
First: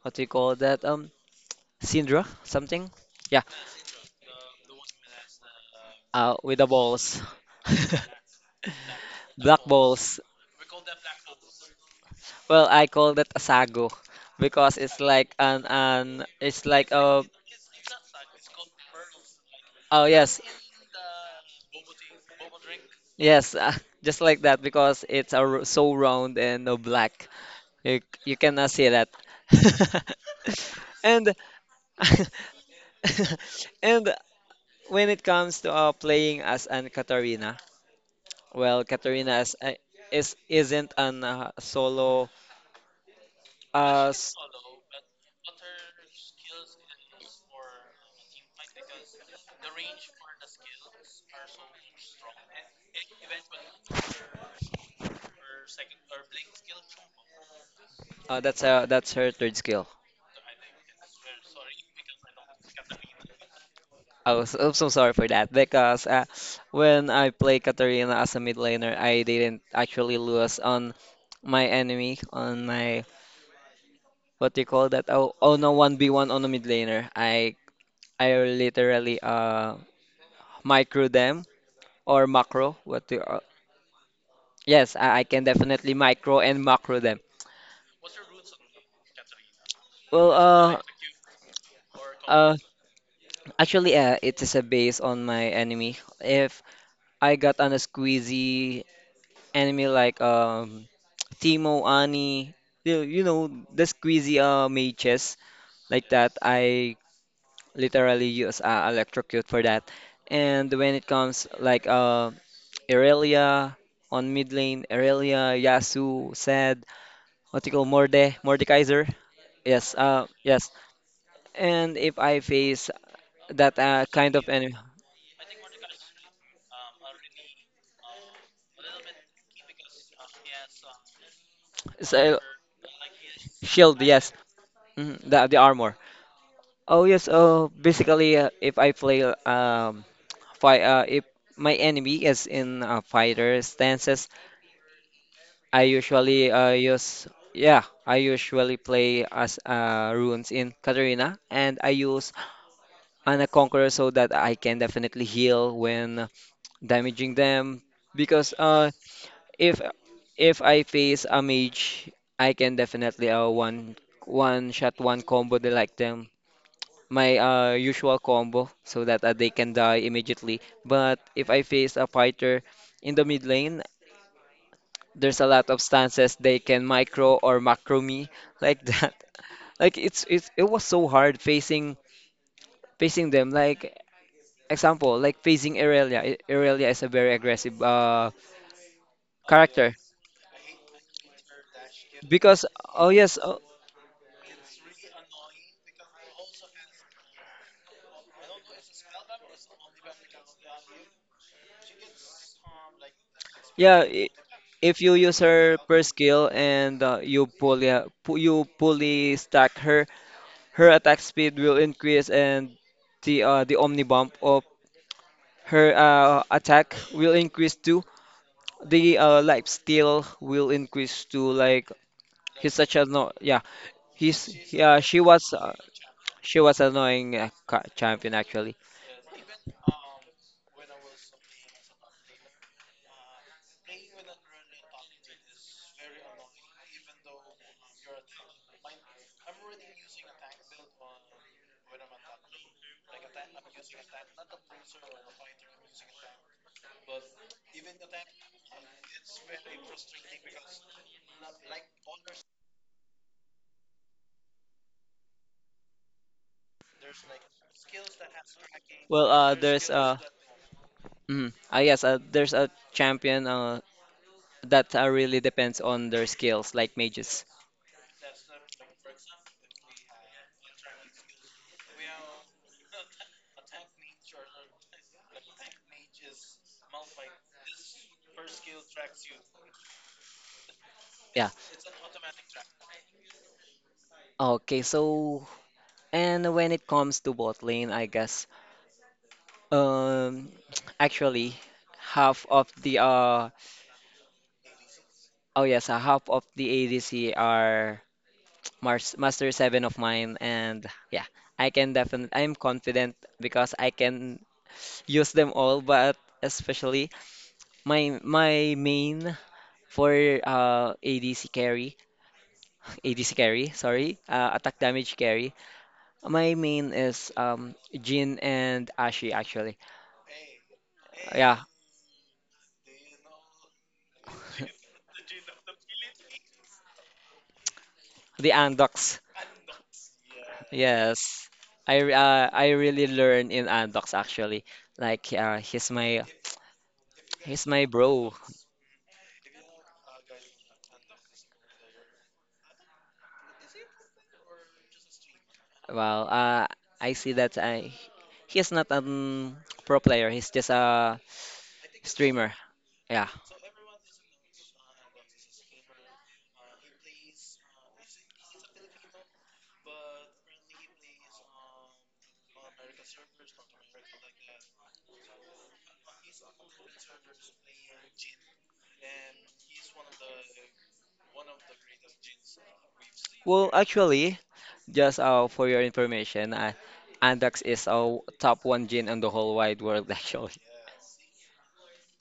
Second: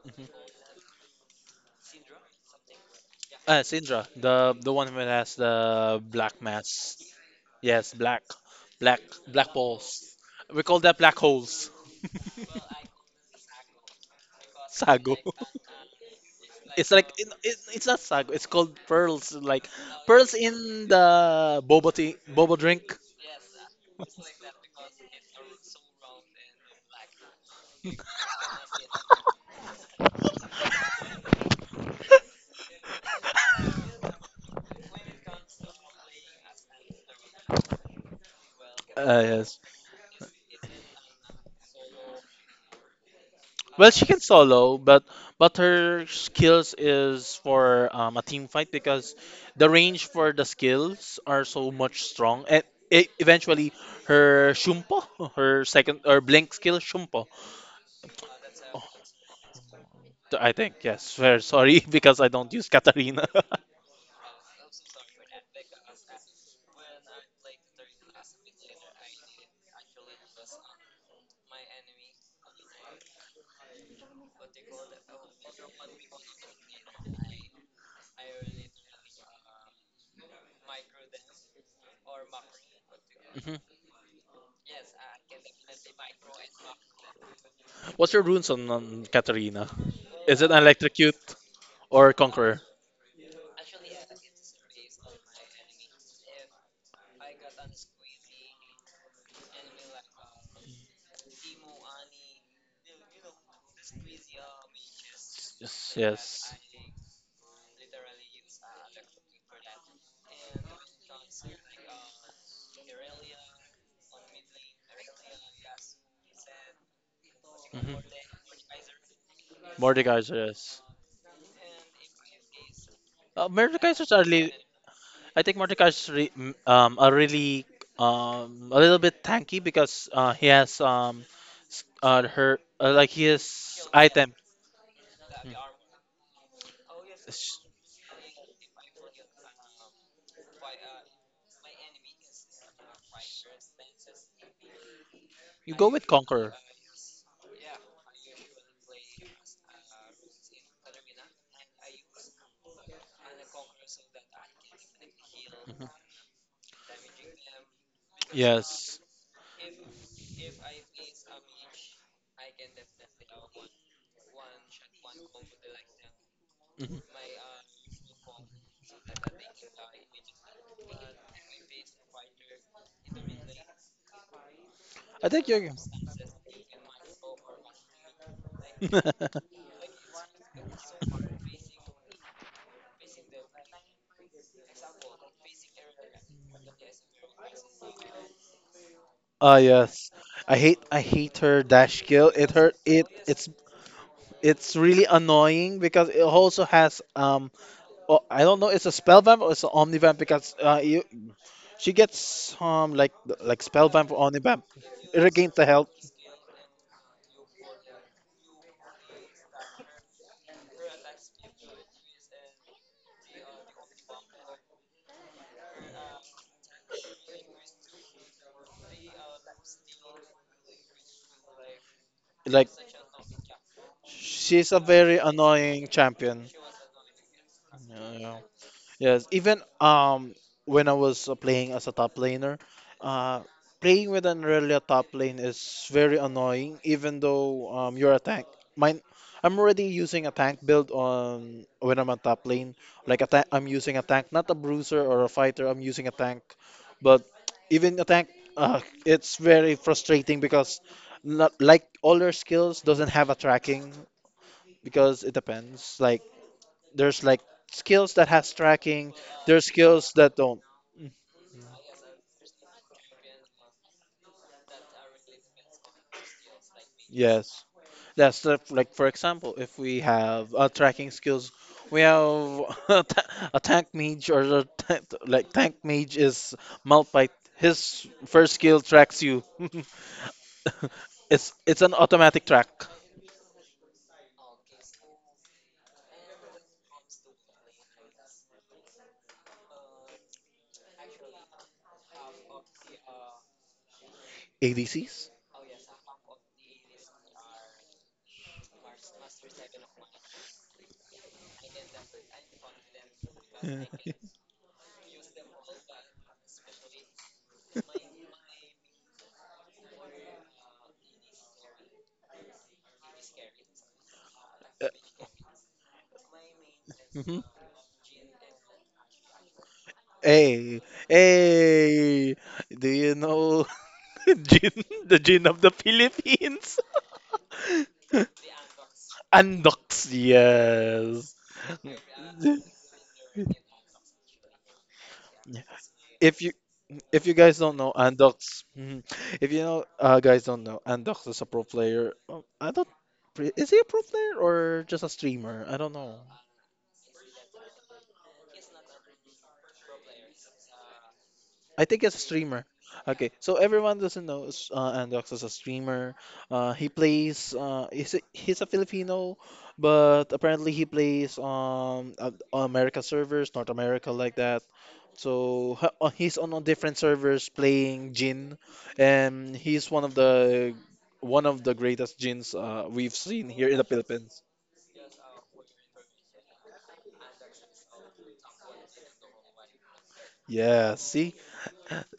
What do Mhm. you call that? Syndra, something. Yeah, Syndra, the one who has the black with the mass. balls, Yes, black, black, black balls. balls. We call that black holes. Well, I call that a sago because it's Sago. like an it's like It's like, a it's not sago. It's called pearls. Like oh pearls yes, in the boba tea, boba drink. yes, just like that, because it's a, so round and black. You cannot see that. And And when it comes to playing as an Katarina, well, Katarina Yes. Is isn't an solo. Well, she Uh, can s- solo, but her skills is for, a team fight, because the range for the skills are so much strong. And e eventually, her Shumpo, her second or blink skill Shumpo. That's her third skill. So, I think. Yes, fair. Sorry because I don't use Katarina. I'm so sorry for that because when I play Katarina as a mid laner, I didn't actually lose on my enemy on my, what do you call that? Oh, oh no, one v one on a mid laner. I literally micro them or macro. What do you, Mhm. yes, I can definitely micro and macro them. What's your runes on Katarina? Well, Is it electrocute or uh, conqueror? actually, it is a base on my enemy. If I got on a squeezy enemy like Teemo, Ani, you know, the squeezy mages Yes, like that, yes. I literally use electrocute for that. And when it comes like Irelia on mid lane, Irelia, Yasu, Zed, what do you call Hmm. Morde, Mordekaiser. Yes, Mordekaiser, yes. yes. And if I face that Mordekaiser's are kind of enemy, I think Mordecai's a really a little bit tanky because he has s- so, her like his shield, yes, item. The Mm. armor. Oh yes. Oh, basically, if I play fight, if my enemy is in fighter stances, You I go with usually Conqueror. Use yeah, I usually play as runes in Katarina, and I use Ana Conqueror so that I can definitely heal Mhm. when damaging them, because Yes. If if I face a mage, I can definitely one one shot one combo they like them. Mhm. My usual combo so that they can die immediately. But if I face a fighter in the mid lane, I there's a think you're. lot of stances they can micro or macro me like that. Like it was so hard facing facing them. Like example, like facing Irelia. Irelia is a very aggressive Ah character yes, I hate her dash skill. Because oh yes, oh, It's really annoying because it also has Well, I don't know. It's a spell vamp or it's an omni vamp because you— she gets like spell yeah, vamp or only vamp, if you use regain the her health. first skill and you pull you pulley stack her, her attack speed will increase, and the omni bump of her attack will increase too. The life steal will increase too. Like Like he's such a no, yeah, he's she's a he, uh, very she was uh, annoying champion. she was annoying Yeah, champion yeah. actually. Yes, even when I was playing as a top laner, uh playing with an Aurelia top lane is very annoying even though you're a tank. Mine— I'm already using a tank build on when I'm on top lane. Like a tank, I'm using a tank, not a bruiser or a fighter. I'm using a tank, but even a tank, it's very frustrating because not like all your skills doesn't have a tracking because it depends. Like there's like skills that has tracking. Well There's there's skills uh that don't. Mm. Mm. Yes, there's a champion that really depends on their skills, like mages. Yes. That's the, like for example, if we have tracking skills, we have a tank mage or a like tank mage is malphite. His first skill tracks you. Yeah. It's an automatic track. Okay, so and when it comes to bot lane, I guess, um actually, half of the ADCs. oh yes, half of the ADC are Mars Master 7 of mine, and yeah, I'm confident because I can use them all, but especially my main for ADC carry, ADC carry, sorry, attack damage carry. My main is Mm-hmm. Jhin and Ashe actually. Hey, Yeah, hey, do you know Jin, the Jin of the Philippines? the Andox. Andox, yes. Yes. I really learn in Andox actually. Like If you— if you guys he's don't my know bro. Andox, mhm. If you know guys don't know Andox is a pro player. I don't. Pre- Is he a pro player or just a streamer? I don't know. Well, I see that I he's not pro player. He's just a I think it's a streamer. streamer. Yeah. Okay, so everyone doesn't know Andox is a streamer. He's a Filipino, but apparently he plays America servers, North America like that. So he's on different servers playing Jin, and he's one of the greatest Jins we've seen here Well, in the actually, Philippines. just for your information, Andax is a top one gin in the whole wide world actually. Yeah, see,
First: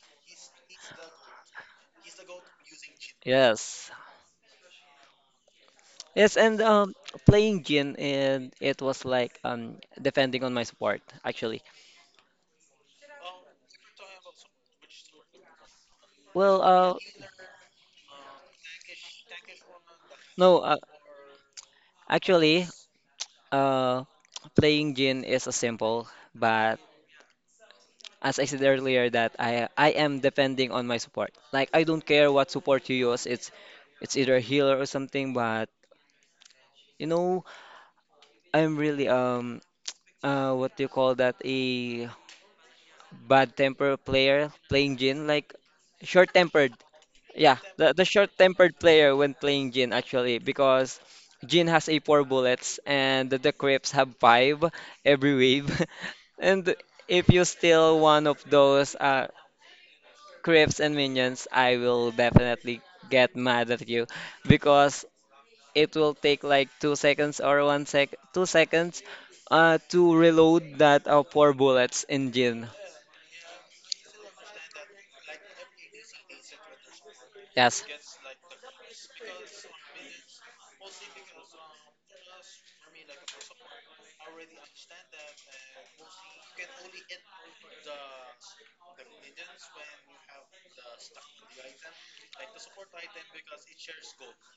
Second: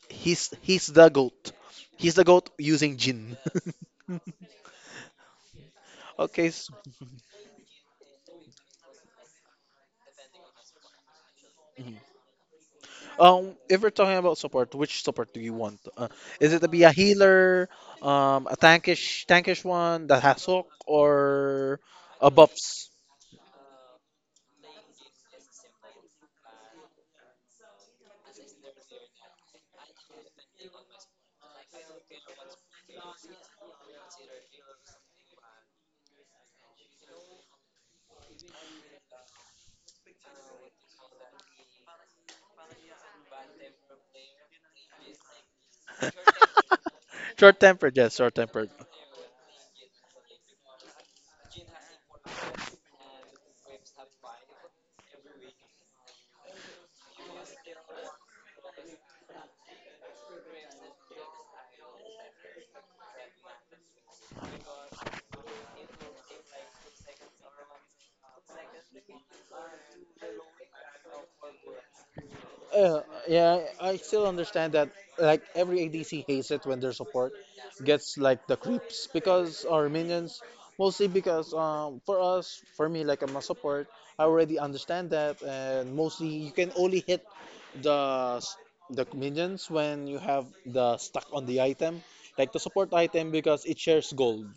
he's the goat. He's the goat using Jin. Yes. Yes, Okay. and playing Jin, and it was like, depending on my support, actually. Mhm. If we're talking about support, which support do you want? Is it Well, to be a uh, healer, a tankish one that has no, hook, or a actually, buffs? uh, playing Jin is a simple, but as I said earlier, that I am depending on my support. Like I don't care what support you use. It's either healer or something, but you know, I'm really what do you call that? A bad temper player playing Jin, like short-tempered. Short Yeah, The tempered, the yes, short tempered. short-tempered player when playing Jhin actually, because Jhin has a four bullets, and the creeps have five every wave. And if you steal one of those creeps and minions, I will definitely get mad at you because it will take like 2 seconds or one sec 2 seconds to reload that four bullets in Jhin. Uh, yeah, I still understand that. Like every ADC hates it when their support Yes. gets like the creeps because or minions, mostly because for us, for me, like I'm a support, I already understand that, and mostly you can only hit the s- the minions when you have the stuck on the item, like the support item because it shares gold.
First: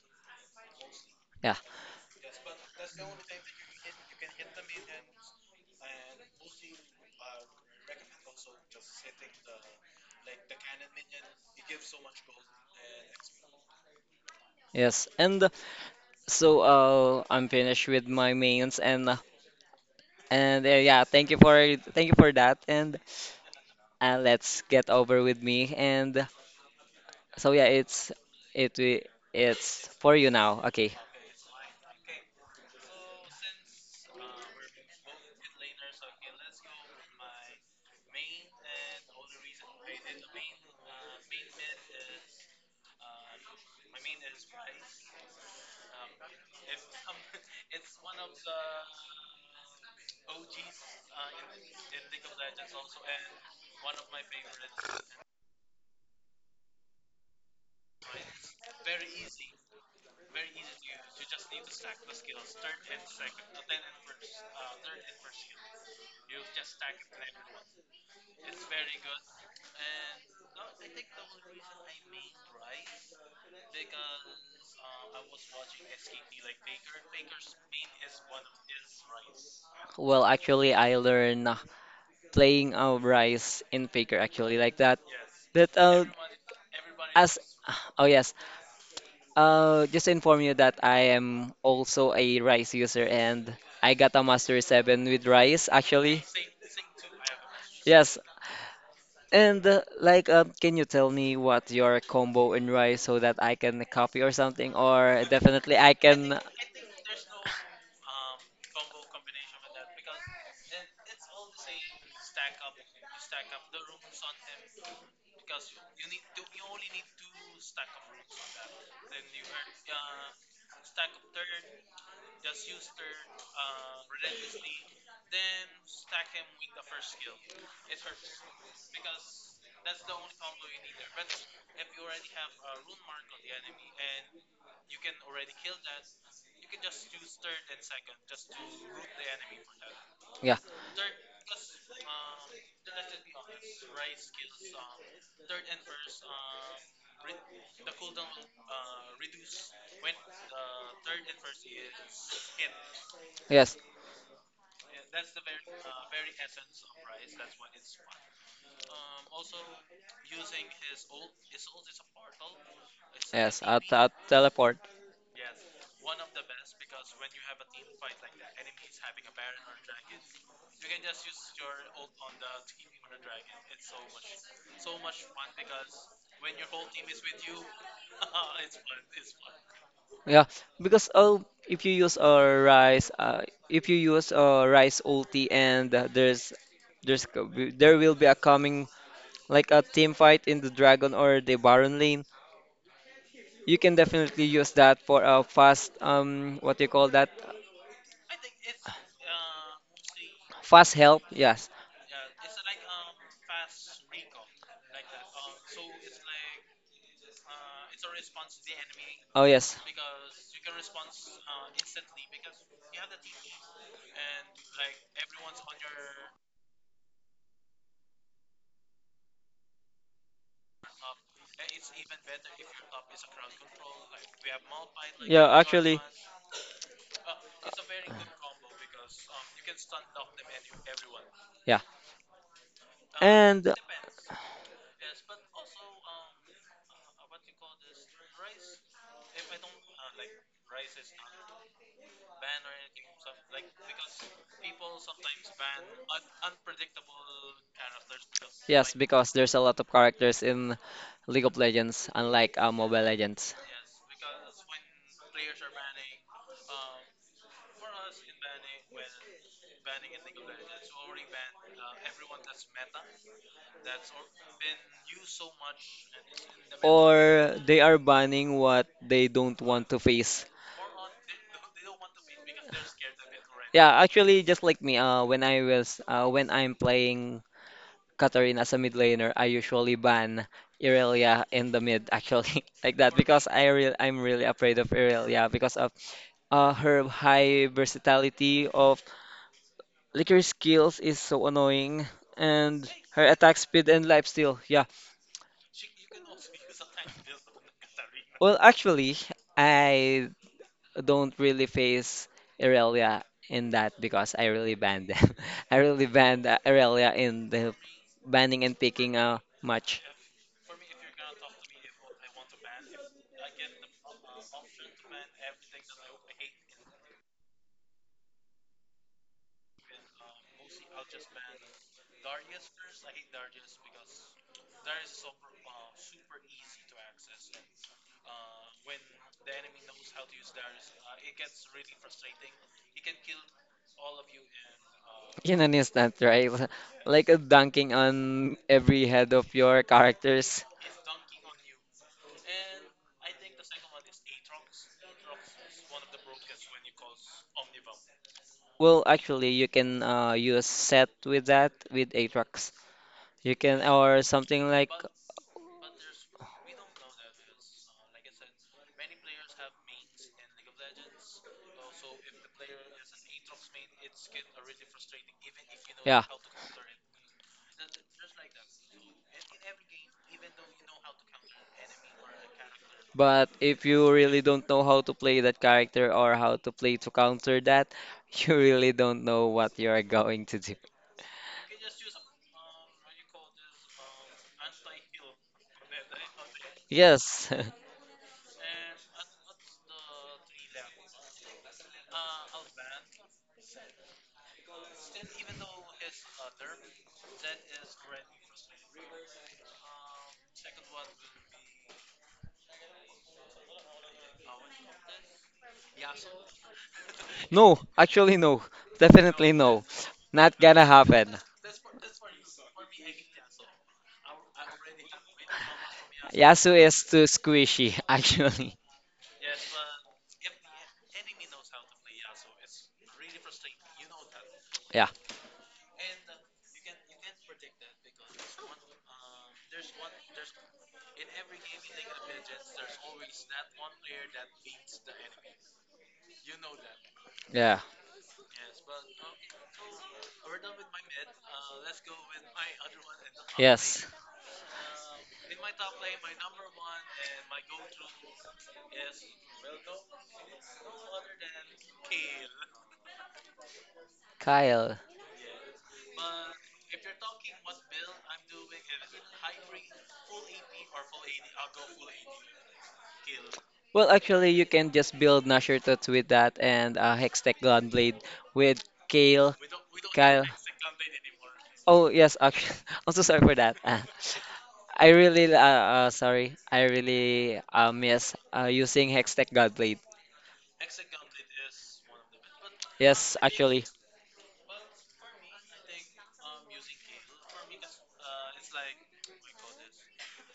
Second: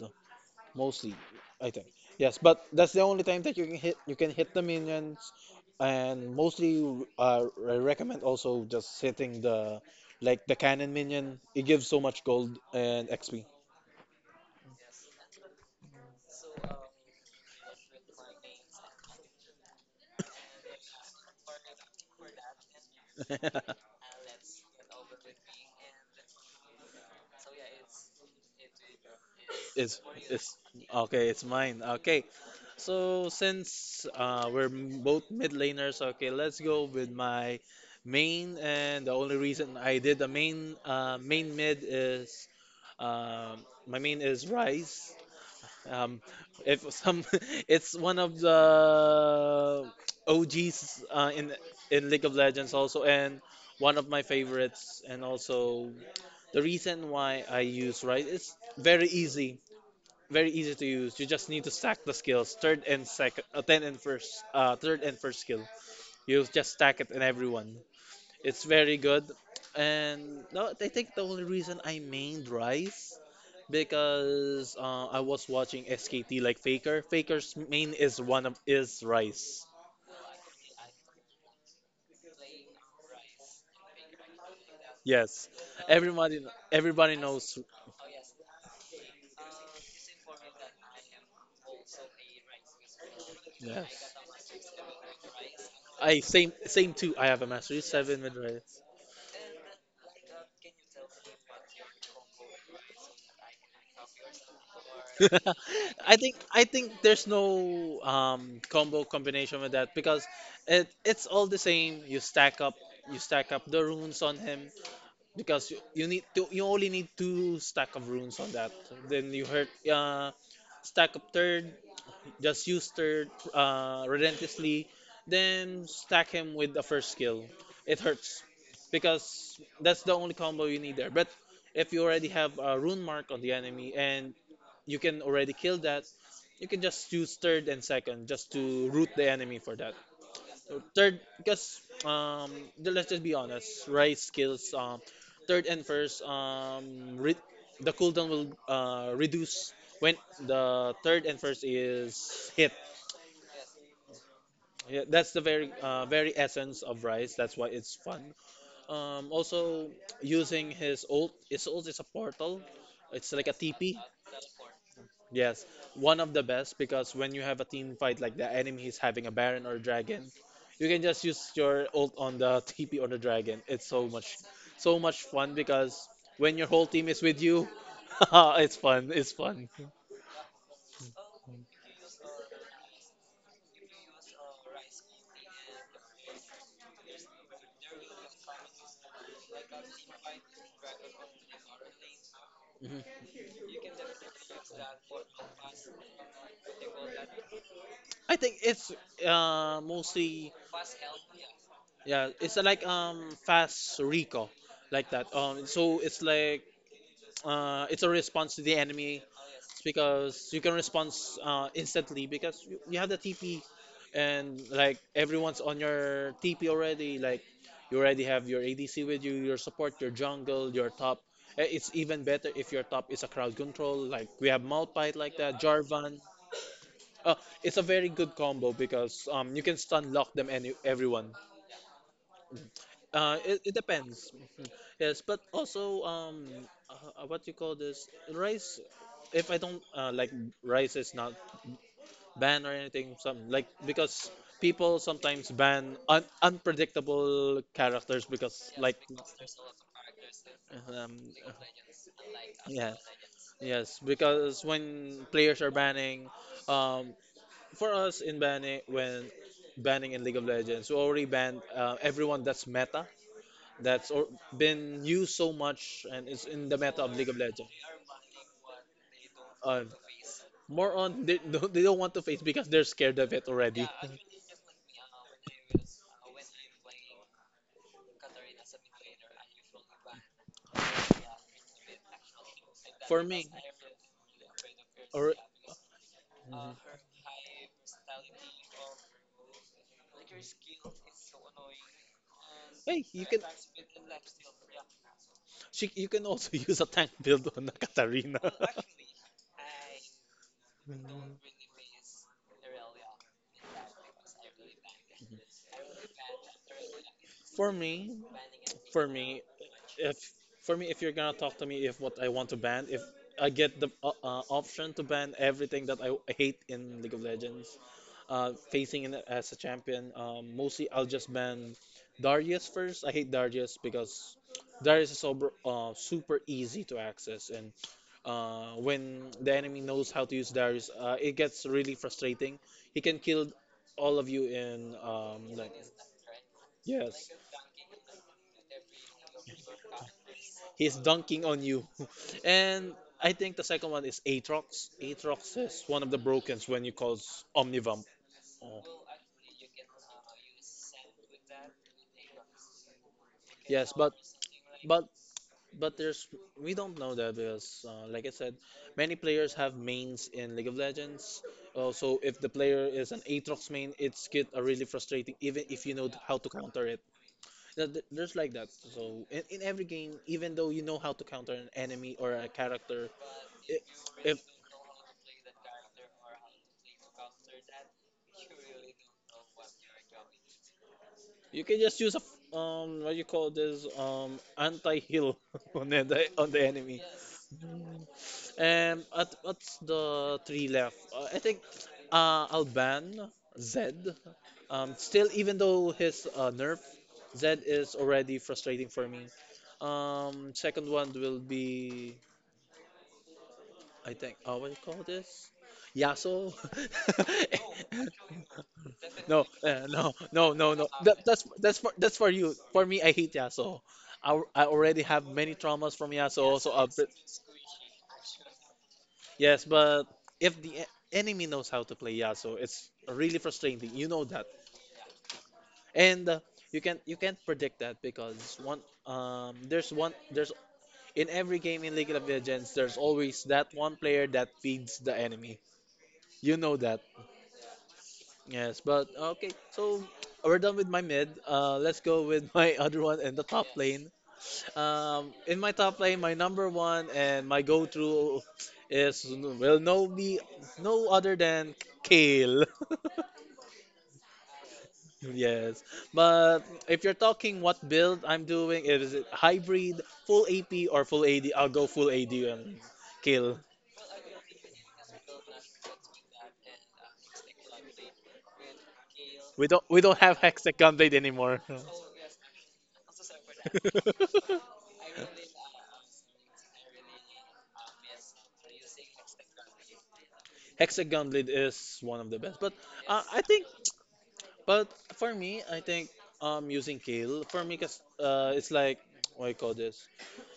Mostly, Yeah, I think. Yes, but that's the only time that you can hit the minions, and mostly I recommend also just hitting the like the cannon minion. It gives so much gold and XP. yes. And so I'm finished with my mains and yeah, thank you for that, and let's get over with me, and so yeah, it's it's It's for you it's now. Okay. okay. It's mine. Okay, so since we're both mid laners, okay, let's go with my main. And the only reason I did the main mid is my main is Rise. Um, if some, it's one of the OGs in League of Legends also, and one of my favorites, and also the reason why I use right, it's very easy to use. You just need to stack the skills, third and second, third and first skill. You just stack it in everyone. It's very good. And no, I think the only reason I mained Rice because I was watching SKT like Faker. Faker's main is one of is Rice. Well, actually, I learned playing Rise in Faker actually, like that. Yes. But Everybody everybody as knows. oh yes, just to inform you that I am also a Rise user, and I Yes. got a Master 7 with Rise I actually. same same too. I have a Mastery Yes. 7 with Rice. And like, can you tell me what your combo in rice so that I can copy or something? Or definitely I I think can. I think there's no combo combination with that because it's all the same. You stack up the runes on him because you only need two stack of runes on that. Then you hurt stack up third. Just use third relentlessly, then stack him with the first skill. It hurts because that's the only combo you need there. But if you already have a rune mark on the enemy and you can already kill that, you can just use third and second just to root the enemy for that. Yeah. So third, because let's just be honest, rice skills. Third and first, the cooldown will reduce when the third and first is hit. Yes. Yeah, that's the very very essence of rice. That's why it's fun. Also, using his ult. His ult is a portal. It's like a Yes. TP. At teleport. Yes, one of the best because when you have a team fight like the enemy is having a baron or dragon, you can just use your ult on the TP on the dragon. It's so much, so much fun because when your whole team is with you, it's fun. It's fun. Yeah. Because if you use a rice, if you use a rice ulti, and there's there will be a coming like a team fight in the dragon or the baron lane, Mhm. you can definitely use that for a fast, what do you call that? I think it's mostly Fast help. Yes. yeah. It's like fast recall like that. So it's like it's a response to the enemy Oh yes. because you can respond instantly because you have the TP and like everyone's on your TP already. Like you already have your ADC with you, your support, your jungle, your top. Eh, it's even better if your top is a crowd control. Like we have Malphite like that, Jarvan. Uh, it's a very good combo because you can stun lock them any everyone. Yeah. It depends. Yes, but also what you call this? Rice— if I don't like Rice is not ban or anything some like because people sometimes ban unpredictable characters because like Because there's a lot of characters in um, League of Legends, unlike yeah. Mobile Legends. Yes, because when players are banning, um, for us in banning, when banning in League of Legends, we already banned everyone that's meta, that's or, been used so much and is in the meta of League of Legends. They are banning what they don't Uh, want to face. more on they, they don't want to face because they're scared of it already. Yeah, actually, just like me, when I'm playing Katarina as a mid laner, I usually ban Irelia in the mid, actually, like that, For because me, I'm really afraid of or Irelia because of mhm. Her high versatility of like her skills is so annoying, and Hey, you her can— attack speed and life steal. Yeah. she, you can also use a tank build on a Katarina. Well, actually, I don't really face Irelia in that because I really banned them. I really banned Irelia in For the me, banning and for picking me, match. if for me, if you're gonna talk to me if what I want to ban, if I get the option to ban everything that I hate in League of Legends facing in as a champion, mostly I'll just ban Darius first. I hate Darius because Darius is so, super easy to access, and when the enemy knows how to use Darius, it gets really frustrating. He can kill all of you in In an like— instant, right? yes. Like a dunking on every head of your characters. He's dunking on you. And I think the second one is Aatrox. Aatrox is one of the brokens when you call Omnivamp. Oh. Well, actually, you can use set with that with Aatrox. You can, Yes, or something like. but but there's— we don't know that because like I said, many players have mains in League of Legends. So if the player is an Aatrox main, it's get really frustrating even if you know Yeah. how to counter it. There's like that. So in every game, even though you know how to counter an enemy or a character, But I if you if really don't know how to play that character or how to play to counter that, you really don't know what you are going to do. you can just use a what you call this anti heal on the enemy. Yes. Mm. And at what's the three left? I think Alban— Zed. Still even though his nerf Zed is already frustrating for me. Second one will be I think what do you call this? Yasuo. No, actually no. No, Definitely no. No, no, Not no, gonna no. That, happen. that's that's for that's for you. For me, I hate Yasuo. I already have many traumas from Yasuo. So, Yasu is but— too squishy, actually. yes, but if the enemy knows how to play Yasuo, it's really frustrating. You know that, Yeah, and you can you can't predict that because one there's one there's in every game in League of Legends there's always that one player that feeds the enemy. You know that. yeah. Yes, but okay. So we're done with my mid. Let's go with my other one in the top Yes. lane. In my top lane, my number one and my go-to is will no be no other than Kale. Kyle. Yes, but if you're talking what build I'm doing, is it hybrid, full AP or full AD? I'll go full AD and kill. Well, actually, you can just build Nasher Tots with that, and Hextech Gunblade with Kale. We don't have Kyle. Hexagon Blade anymore. Oh, yes, actually. I'm so sorry for that. Ah. Sorry. I really miss using Hextech Gunblade. Hexagon Blade is one of the best, but Yes, I think. actually. But For me, I think using kale for me, cause it's like what I call this.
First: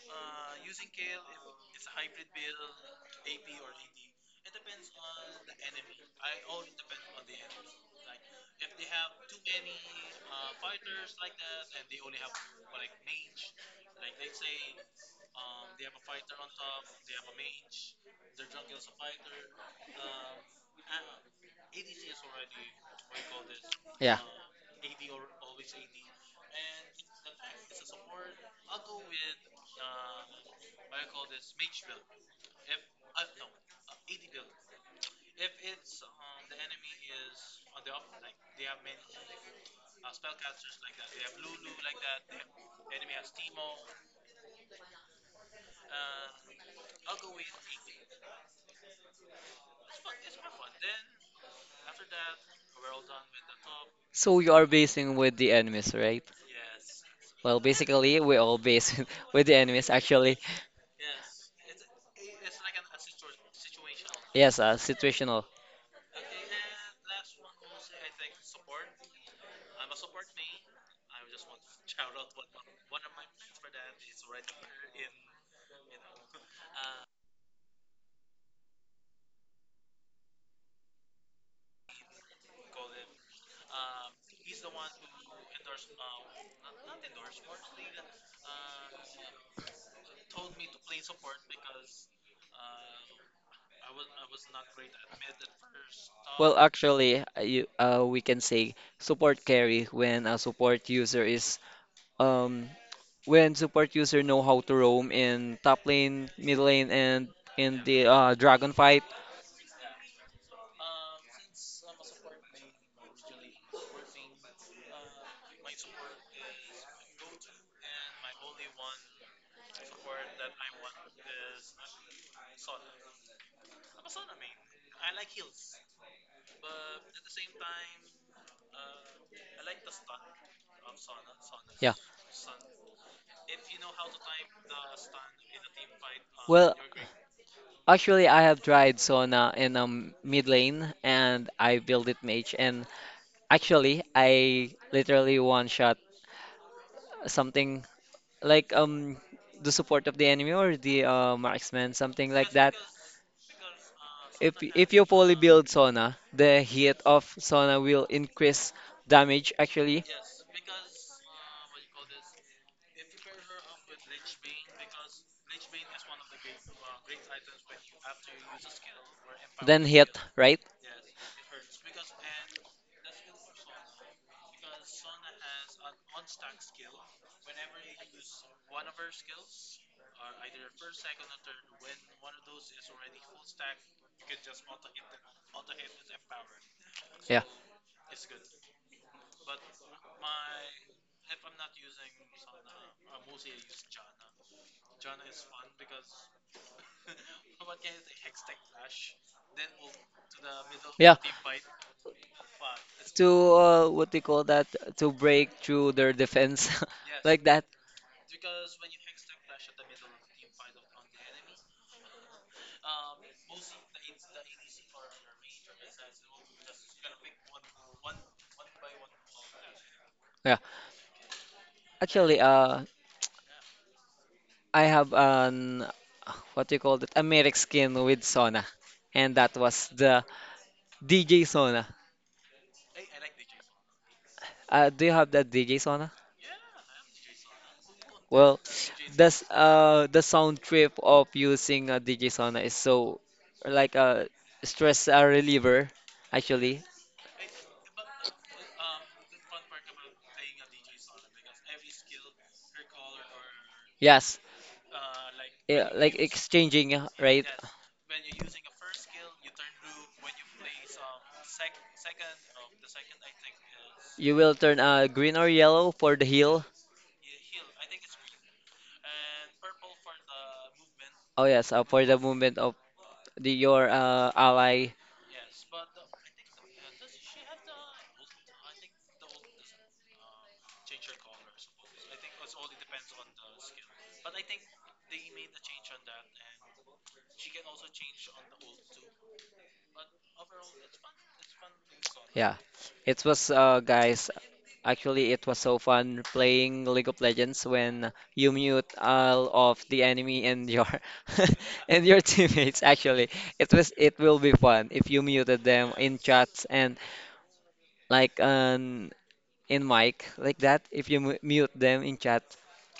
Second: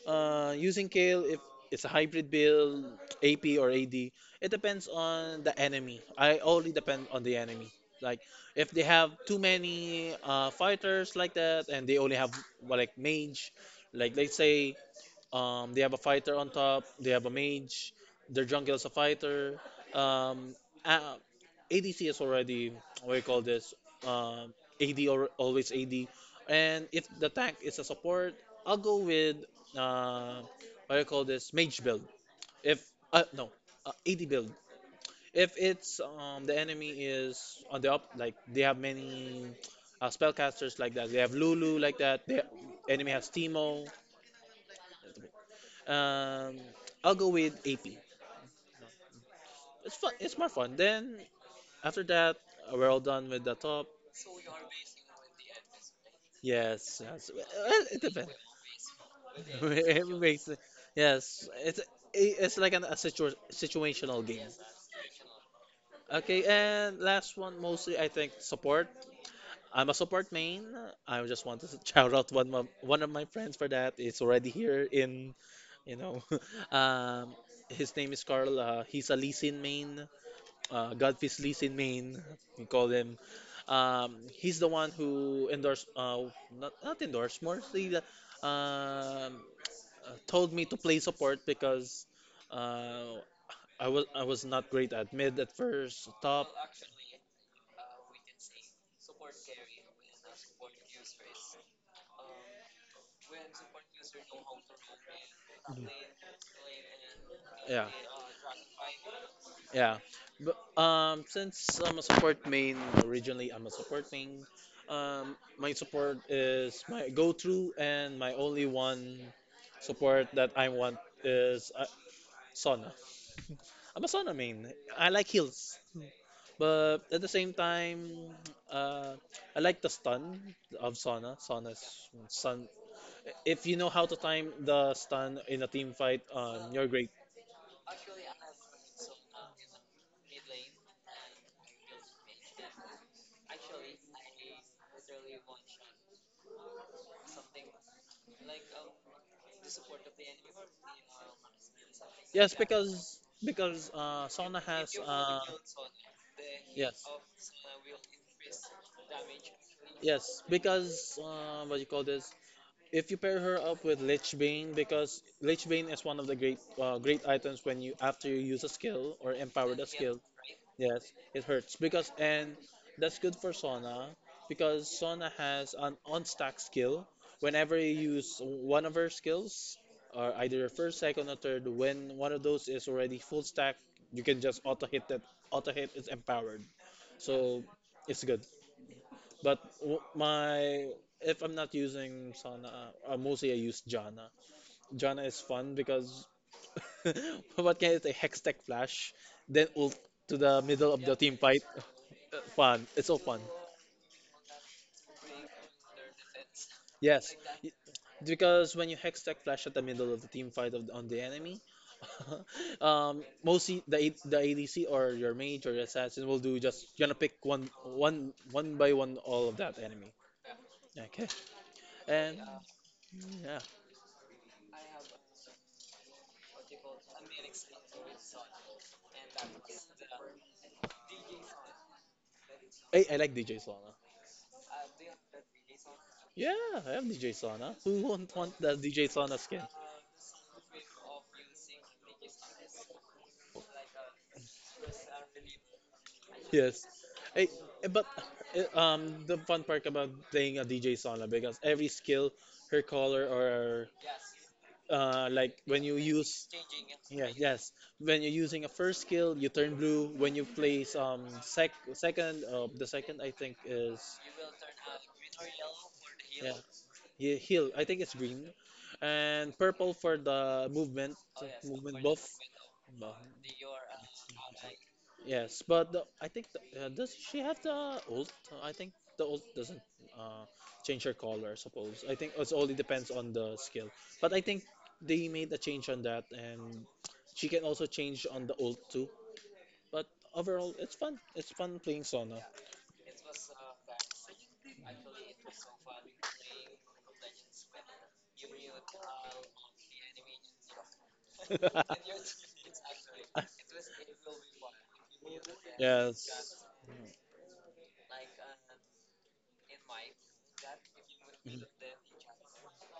Using kale, if it's a hybrid build, AP or AD, it depends on the enemy. I only depend on the enemy. Like if they have too many fighters like that, and they only have, well, like mage, like let's say they have a fighter on top. They have a mage. Their jungle is a fighter. Um, uh, ADC is already, what do you call this? Yeah. Um, AD, or always AD. And if the tank is a support, I'll go with uh, what do you call this? Mage build. If no, AD build. If it's, the enemy is on the up, like they have many spellcasters like that. They have Lulu like that. The enemy has Teemo. Um, I'll go with AP. It's fun. It's more fun. Then after that, we're all done with the top. So you are basing with the enemies, right? Yes, yes. Well, Well, it basically, depends. we all base with the enemies, It actually. makes, yes. It's like an, a situational game. Yes, situational. Okay, and last one, mostly I think support. I'm a support main. I just want to shout out one of my friends for that. It's already here in, you know, um, his name is Carl. He's a Lee Sin main. Godfrey's Lee's in Maine. We call him. He's the one who endorsed, not endorsed, more he, uh, told me to play support because uh, I was not great at mid at first, top. Actually, we can say support carry when a support user is, um, when support user know how to roam in top lane, mid lane, and in Yeah, the dragon fight. yeah. But, since I'm a support main, originally I'm a support main, my support is my go-to, and my only one support that I want is Sona. I'm a Sona main. I like heals. But at the same time, uh, I like the stun of Sona. Yeah. Sona's stun. If you know how to time the stun in a team fight, Well, you're great. actually, I have tried Sona in, mid lane, and I built it mage, and actually, I literally one shot something like, the support of the enemy or the marksman, something like Yes, that. Because sauna If has you poly build Sona, the hit yes, of Sona will increase damage actually. yes, because what you call this? If you pair her up with Lich Bane, because Lich Bane is one of the great great items when you, after you use a skill or empowered Then a skill. hit, right? Yes, it hurts because, and that's good for Sona because Sona has an on-stack skill. Whenever you use one of her skills, or either your first, second, or third, when one of those is already full stack, you can just auto hit that. Auto hit is empowered, Yeah. so it's good. My, if I'm not using Sona, mostly I use Janna. Jhana is fun because what can I say? Hextech Flash, then ult to the middle of the Yeah. team fight. Fun. It's so fun. To what they call that, to break through their defense Yes, like that. because when you Hextech Flash at the middle of the team fight of, on the enemy, mostly the ADC or your mage or your assassin will do, just you're gonna pick one by one all of that enemy. Yeah. Okay, and Actually, yeah, I have an what do you call it? A Merrick skin with Sona, and that was the DJ Sona. I like DJ Solana. Do you have that DJ Sona? Yeah, I have DJ Solana. Who won't want Well, the DJ Solana this skin? The sound trip of using a DJ Sona is so like a stress reliever actually. Yes. Hey, eh, but eh, the fun part about playing a DJ sauna, because every skill, her color, or Yes, like when yeah, you like use, exchanging, yeah, right? yes, when you're using a first skill, you turn blue. When you place second, the second I think is, You will turn green or yellow for the yeah, heal. yeah, heal. I think it's green, and purple for the movement, Oh yes, movement for the buff. movement of the, your ally. Yes, but the, I think the, does she have the ult? I think the ult doesn't uh, change her color. I suppose I think it only depends on the skill. But I think they made a change on that, and she can also change on the ult too. But overall, it's fun. It's fun playing Sona. Yeah, it was, guys. Actually, it was so fun playing League of Legends when you mute all of the enemy and your and your teammates. Actually, it will be fun if you muted them in Yes. chats and like, in mic like that. If you mu Mhm. mute them in chat,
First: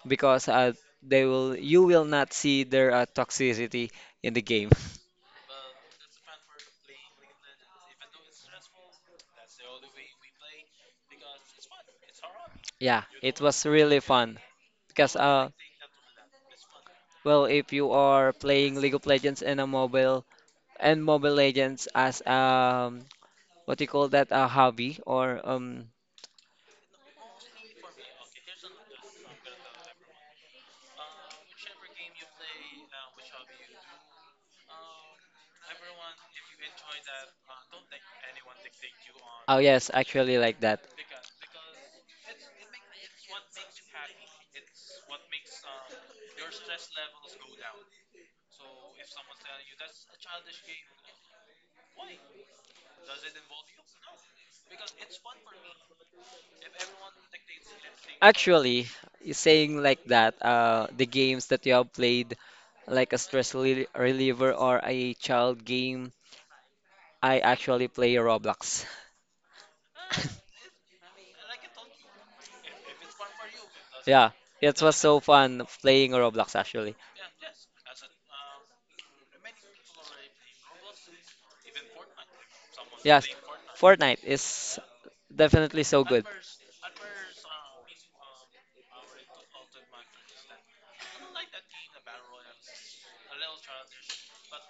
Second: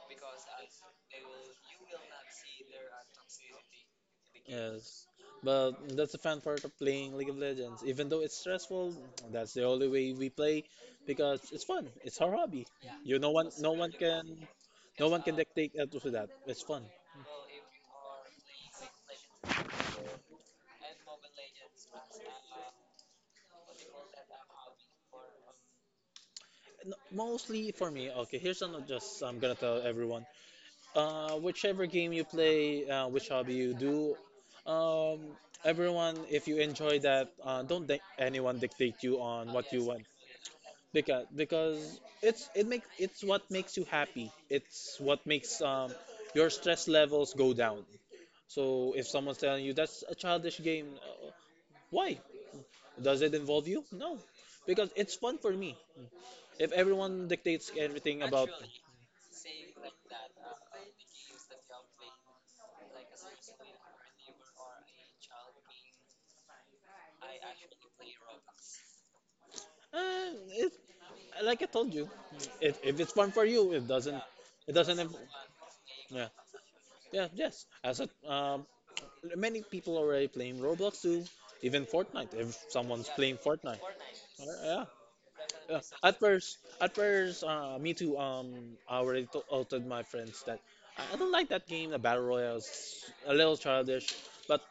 because they will you will not see their toxicity in the game. Yes, but that's the fun part of playing League of Legends. Even though it's stressful, that's the only way we play because it's fun. It's our hobby. Yeah, You, it was no one really can, fun no because one can dictate us to that. It's fun. well, if you are playing League of Legends in a mobile and Mobile Legends as, what do you call that, a hobby or No, mostly for me. Okay, here's something, just I'm gonna tell everyone. Whichever game you play, which hobby you do, um, everyone, if you enjoy that, don't let anyone dictate you on oh what you yes, want, actually like that. Because it's, it makes, it's what makes you happy. It's what makes your stress levels go down. So if someone's telling you that's a childish game, why? Does it involve you? No, because it's fun for me. If everyone dictates everything about, Actually, you're saying like that, the games that you have played, like a stress reliever or a child game, I actually play Roblox. It's like I told you, if it's fun for you, it doesn't, Yeah, it it was doesn't so fun playing yeah, Roblox actually. yeah, yes. As a. Many people already playing Roblox too, even Fortnite. If someone's Yes, playing Fortnite, Fortnite is yeah. Yeah. definitely so good. At first, me too. I already told my friends that I don't like that game. The battle royale is a little childish. But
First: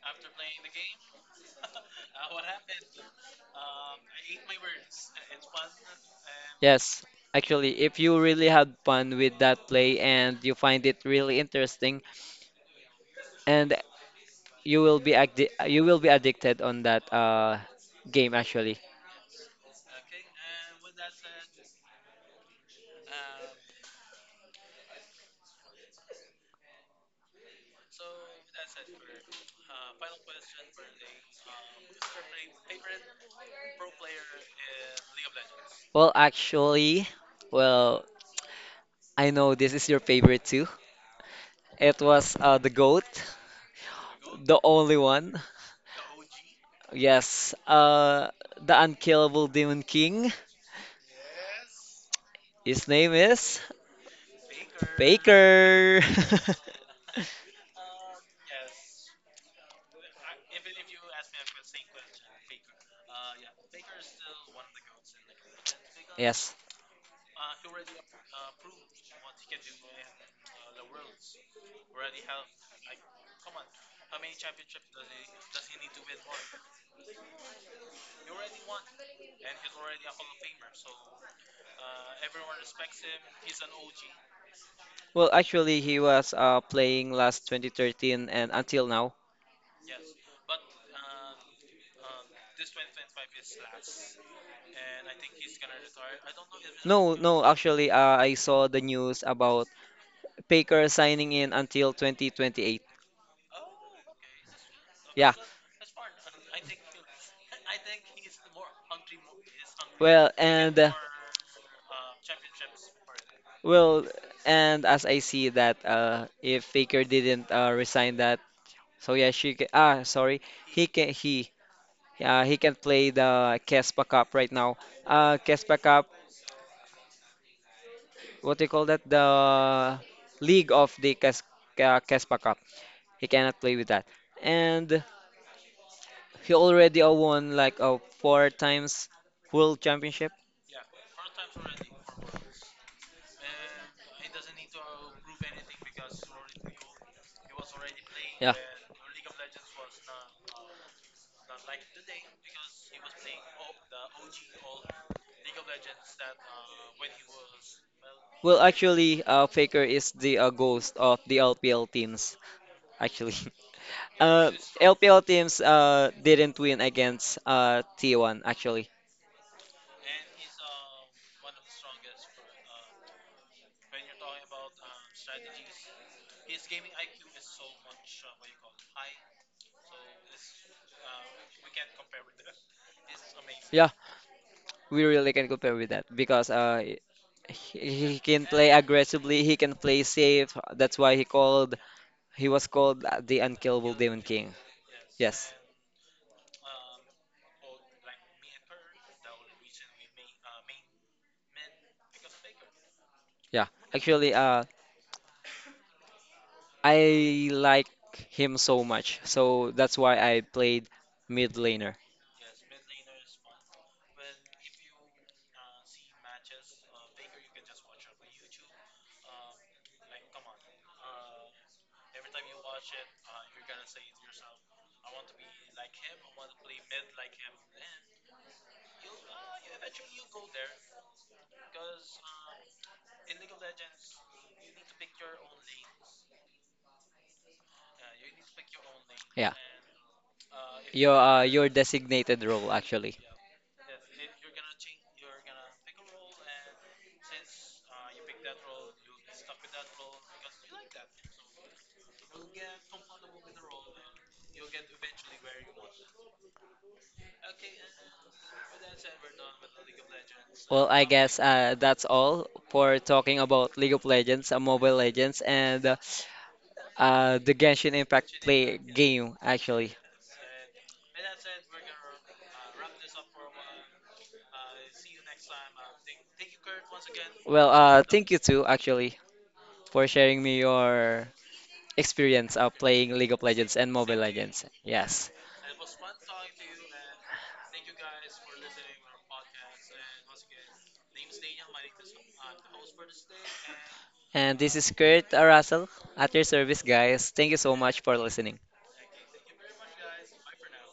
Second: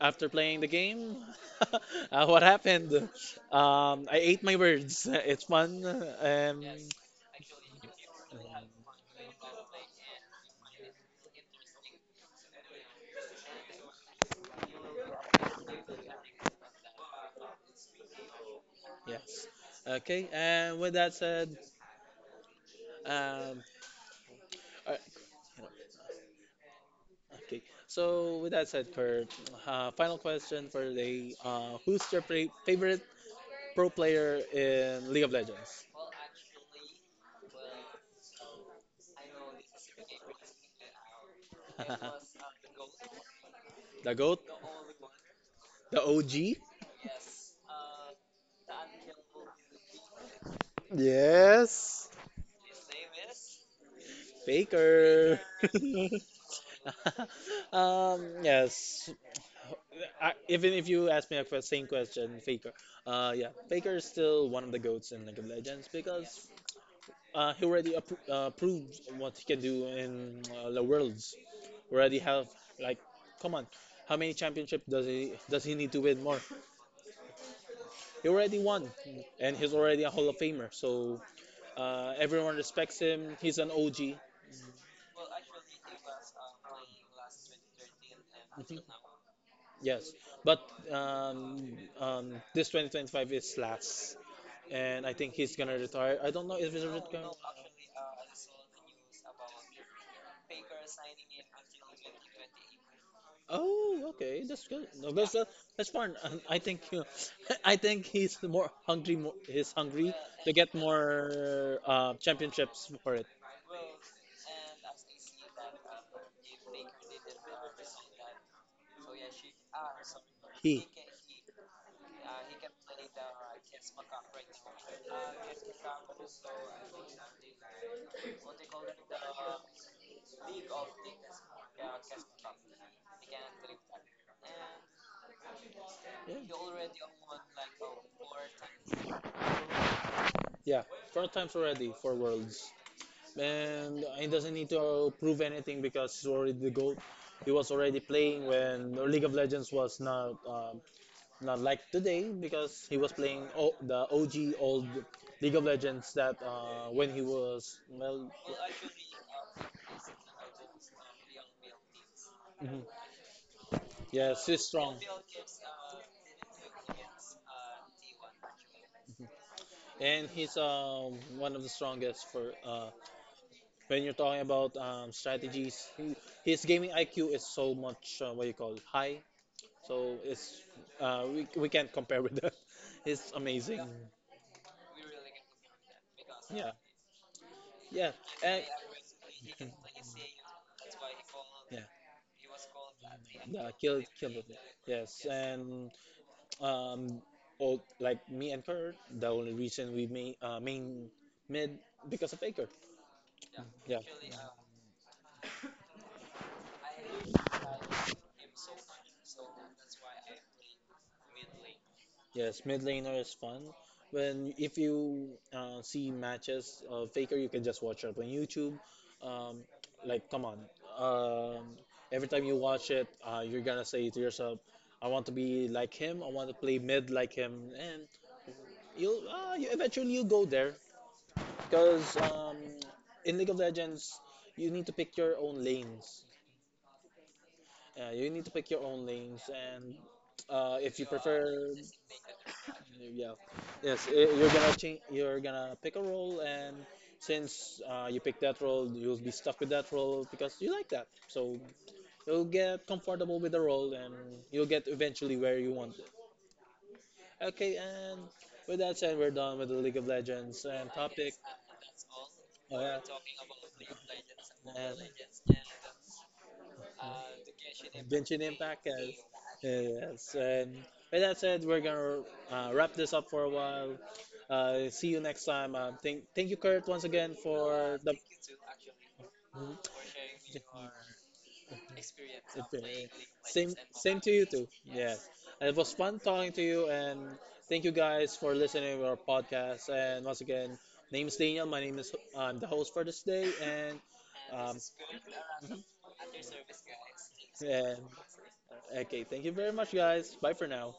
after playing the game, what happened? I ate my words. It's fun. Yes, actually, if you really had fun with that play and you find it really interesting, and you will be you will be addicted on that game actually. Yes. Okay. And with that said, um, all right. Okay. So with that said, Kurt, final question for today. Who's your favorite pro player in League of Legends? Well, actually, well, I know this is your favorite too. It was the GOAT, The GOAT, the only one. the OG, Yes, the unkillable Demon King. yes. His name is Faker. Baker. Um, yes. I, even if you ask me same question, Faker. Yeah, Faker is still one of the goats in League of Legends because Yes. He already proved what he can do in the worlds. Already have, like, come on, how many championships does he, does he need to win more? He already won, and he's already a hall of famer, so everyone respects him. He's an OG. Well, actually, he was playing last 2013 and until Mhm. now. Yes, but um, this 2025 is last, and I think he's gonna retire. I don't know if he's No, retire. no, actually, I saw the news about Baker signing in until 2028. Oh, okay, that's good. No, Yeah. That's fine. And I think I think he's more hungry. More, he's hungry Well, to to get and more championships for it. well, and as I see that, if Baker didn't resign that, so yeah, she ca ah sorry, He, he can he he can play the Kespa Cup right now. Kespa Cup, what do you call that? The league of the Kespa Cup. He cannot play with that. And he already yeah, won like a 4 times world championship. yeah, four times already for Worlds, and he doesn't need to prove anything because he's already the goat. He was already playing Yeah. when League of Legends was not not like today, because he was playing o the OG old League of Legends that when he was, well, Well, actually, Faker is the ghost of the LPL teams. mhm. Actually, Yes, uh, he's strong, LPL teams didn't win against T1. Actually, and he's one of the strongest for when you're talking about strategies. He, his gaming IQ is so much what you call high, so it's we can't compare with that. It's amazing. yeah. We really can compare with that because Yeah, yeah, he can and. play aggressively, he can play safe. That's why he called Yeah. he was called the Yeah, unkillable killed Demon killed with King. it. Yes, Yes. and um, all, like me and Kurt, the only reason we made main mid because of Aker. Yeah. Yeah. Actually, I like him so much. So that's why I played mid laner. Yes, mid laner is fun. When if you see matches of Faker, you can just watch it on YouTube. Um, like, come on. Um, every time you watch it, you're gonna say to yourself, "I want to be like him. I want to play mid like him." And you'll you eventually you go there. Because in League of Legends, you need to pick your own lanes. Yeah, you need to pick your own lanes, Yeah. and if you Your prefer, designated role actually. yeah, yes, I- you're gonna change. You're gonna pick a role, and since you pick that role, you'll be stuck with that role because you like that. So you'll get comfortable with the role, and you'll get eventually where you want it. Okay, and with that said, we're done with the League of Legends and Well, I topic. guess that's all Oh yeah. for talking about League of Legends, Mobile And- Legends, and the Genshin Genshin Impact Impact, play yes. game actually. Yes. And with that said, we're gonna wrap this up for a while. See you next time. Thank you, Kurt, once again Well, for the thank you too actually mhm. for sharing me your experience of Experience. playing League of Same, Legends and same Mobile to you too. Legends. Yes. Yes. And it was fun talking to you, and thank you guys for listening to our podcast. And once again, name is Daniel. My name is, I'm the host for this day, and And um, this is Kurt mhm. Russell at your service, guys. Thank you so And much for listening. okay, thank you very much, guys. Bye for now.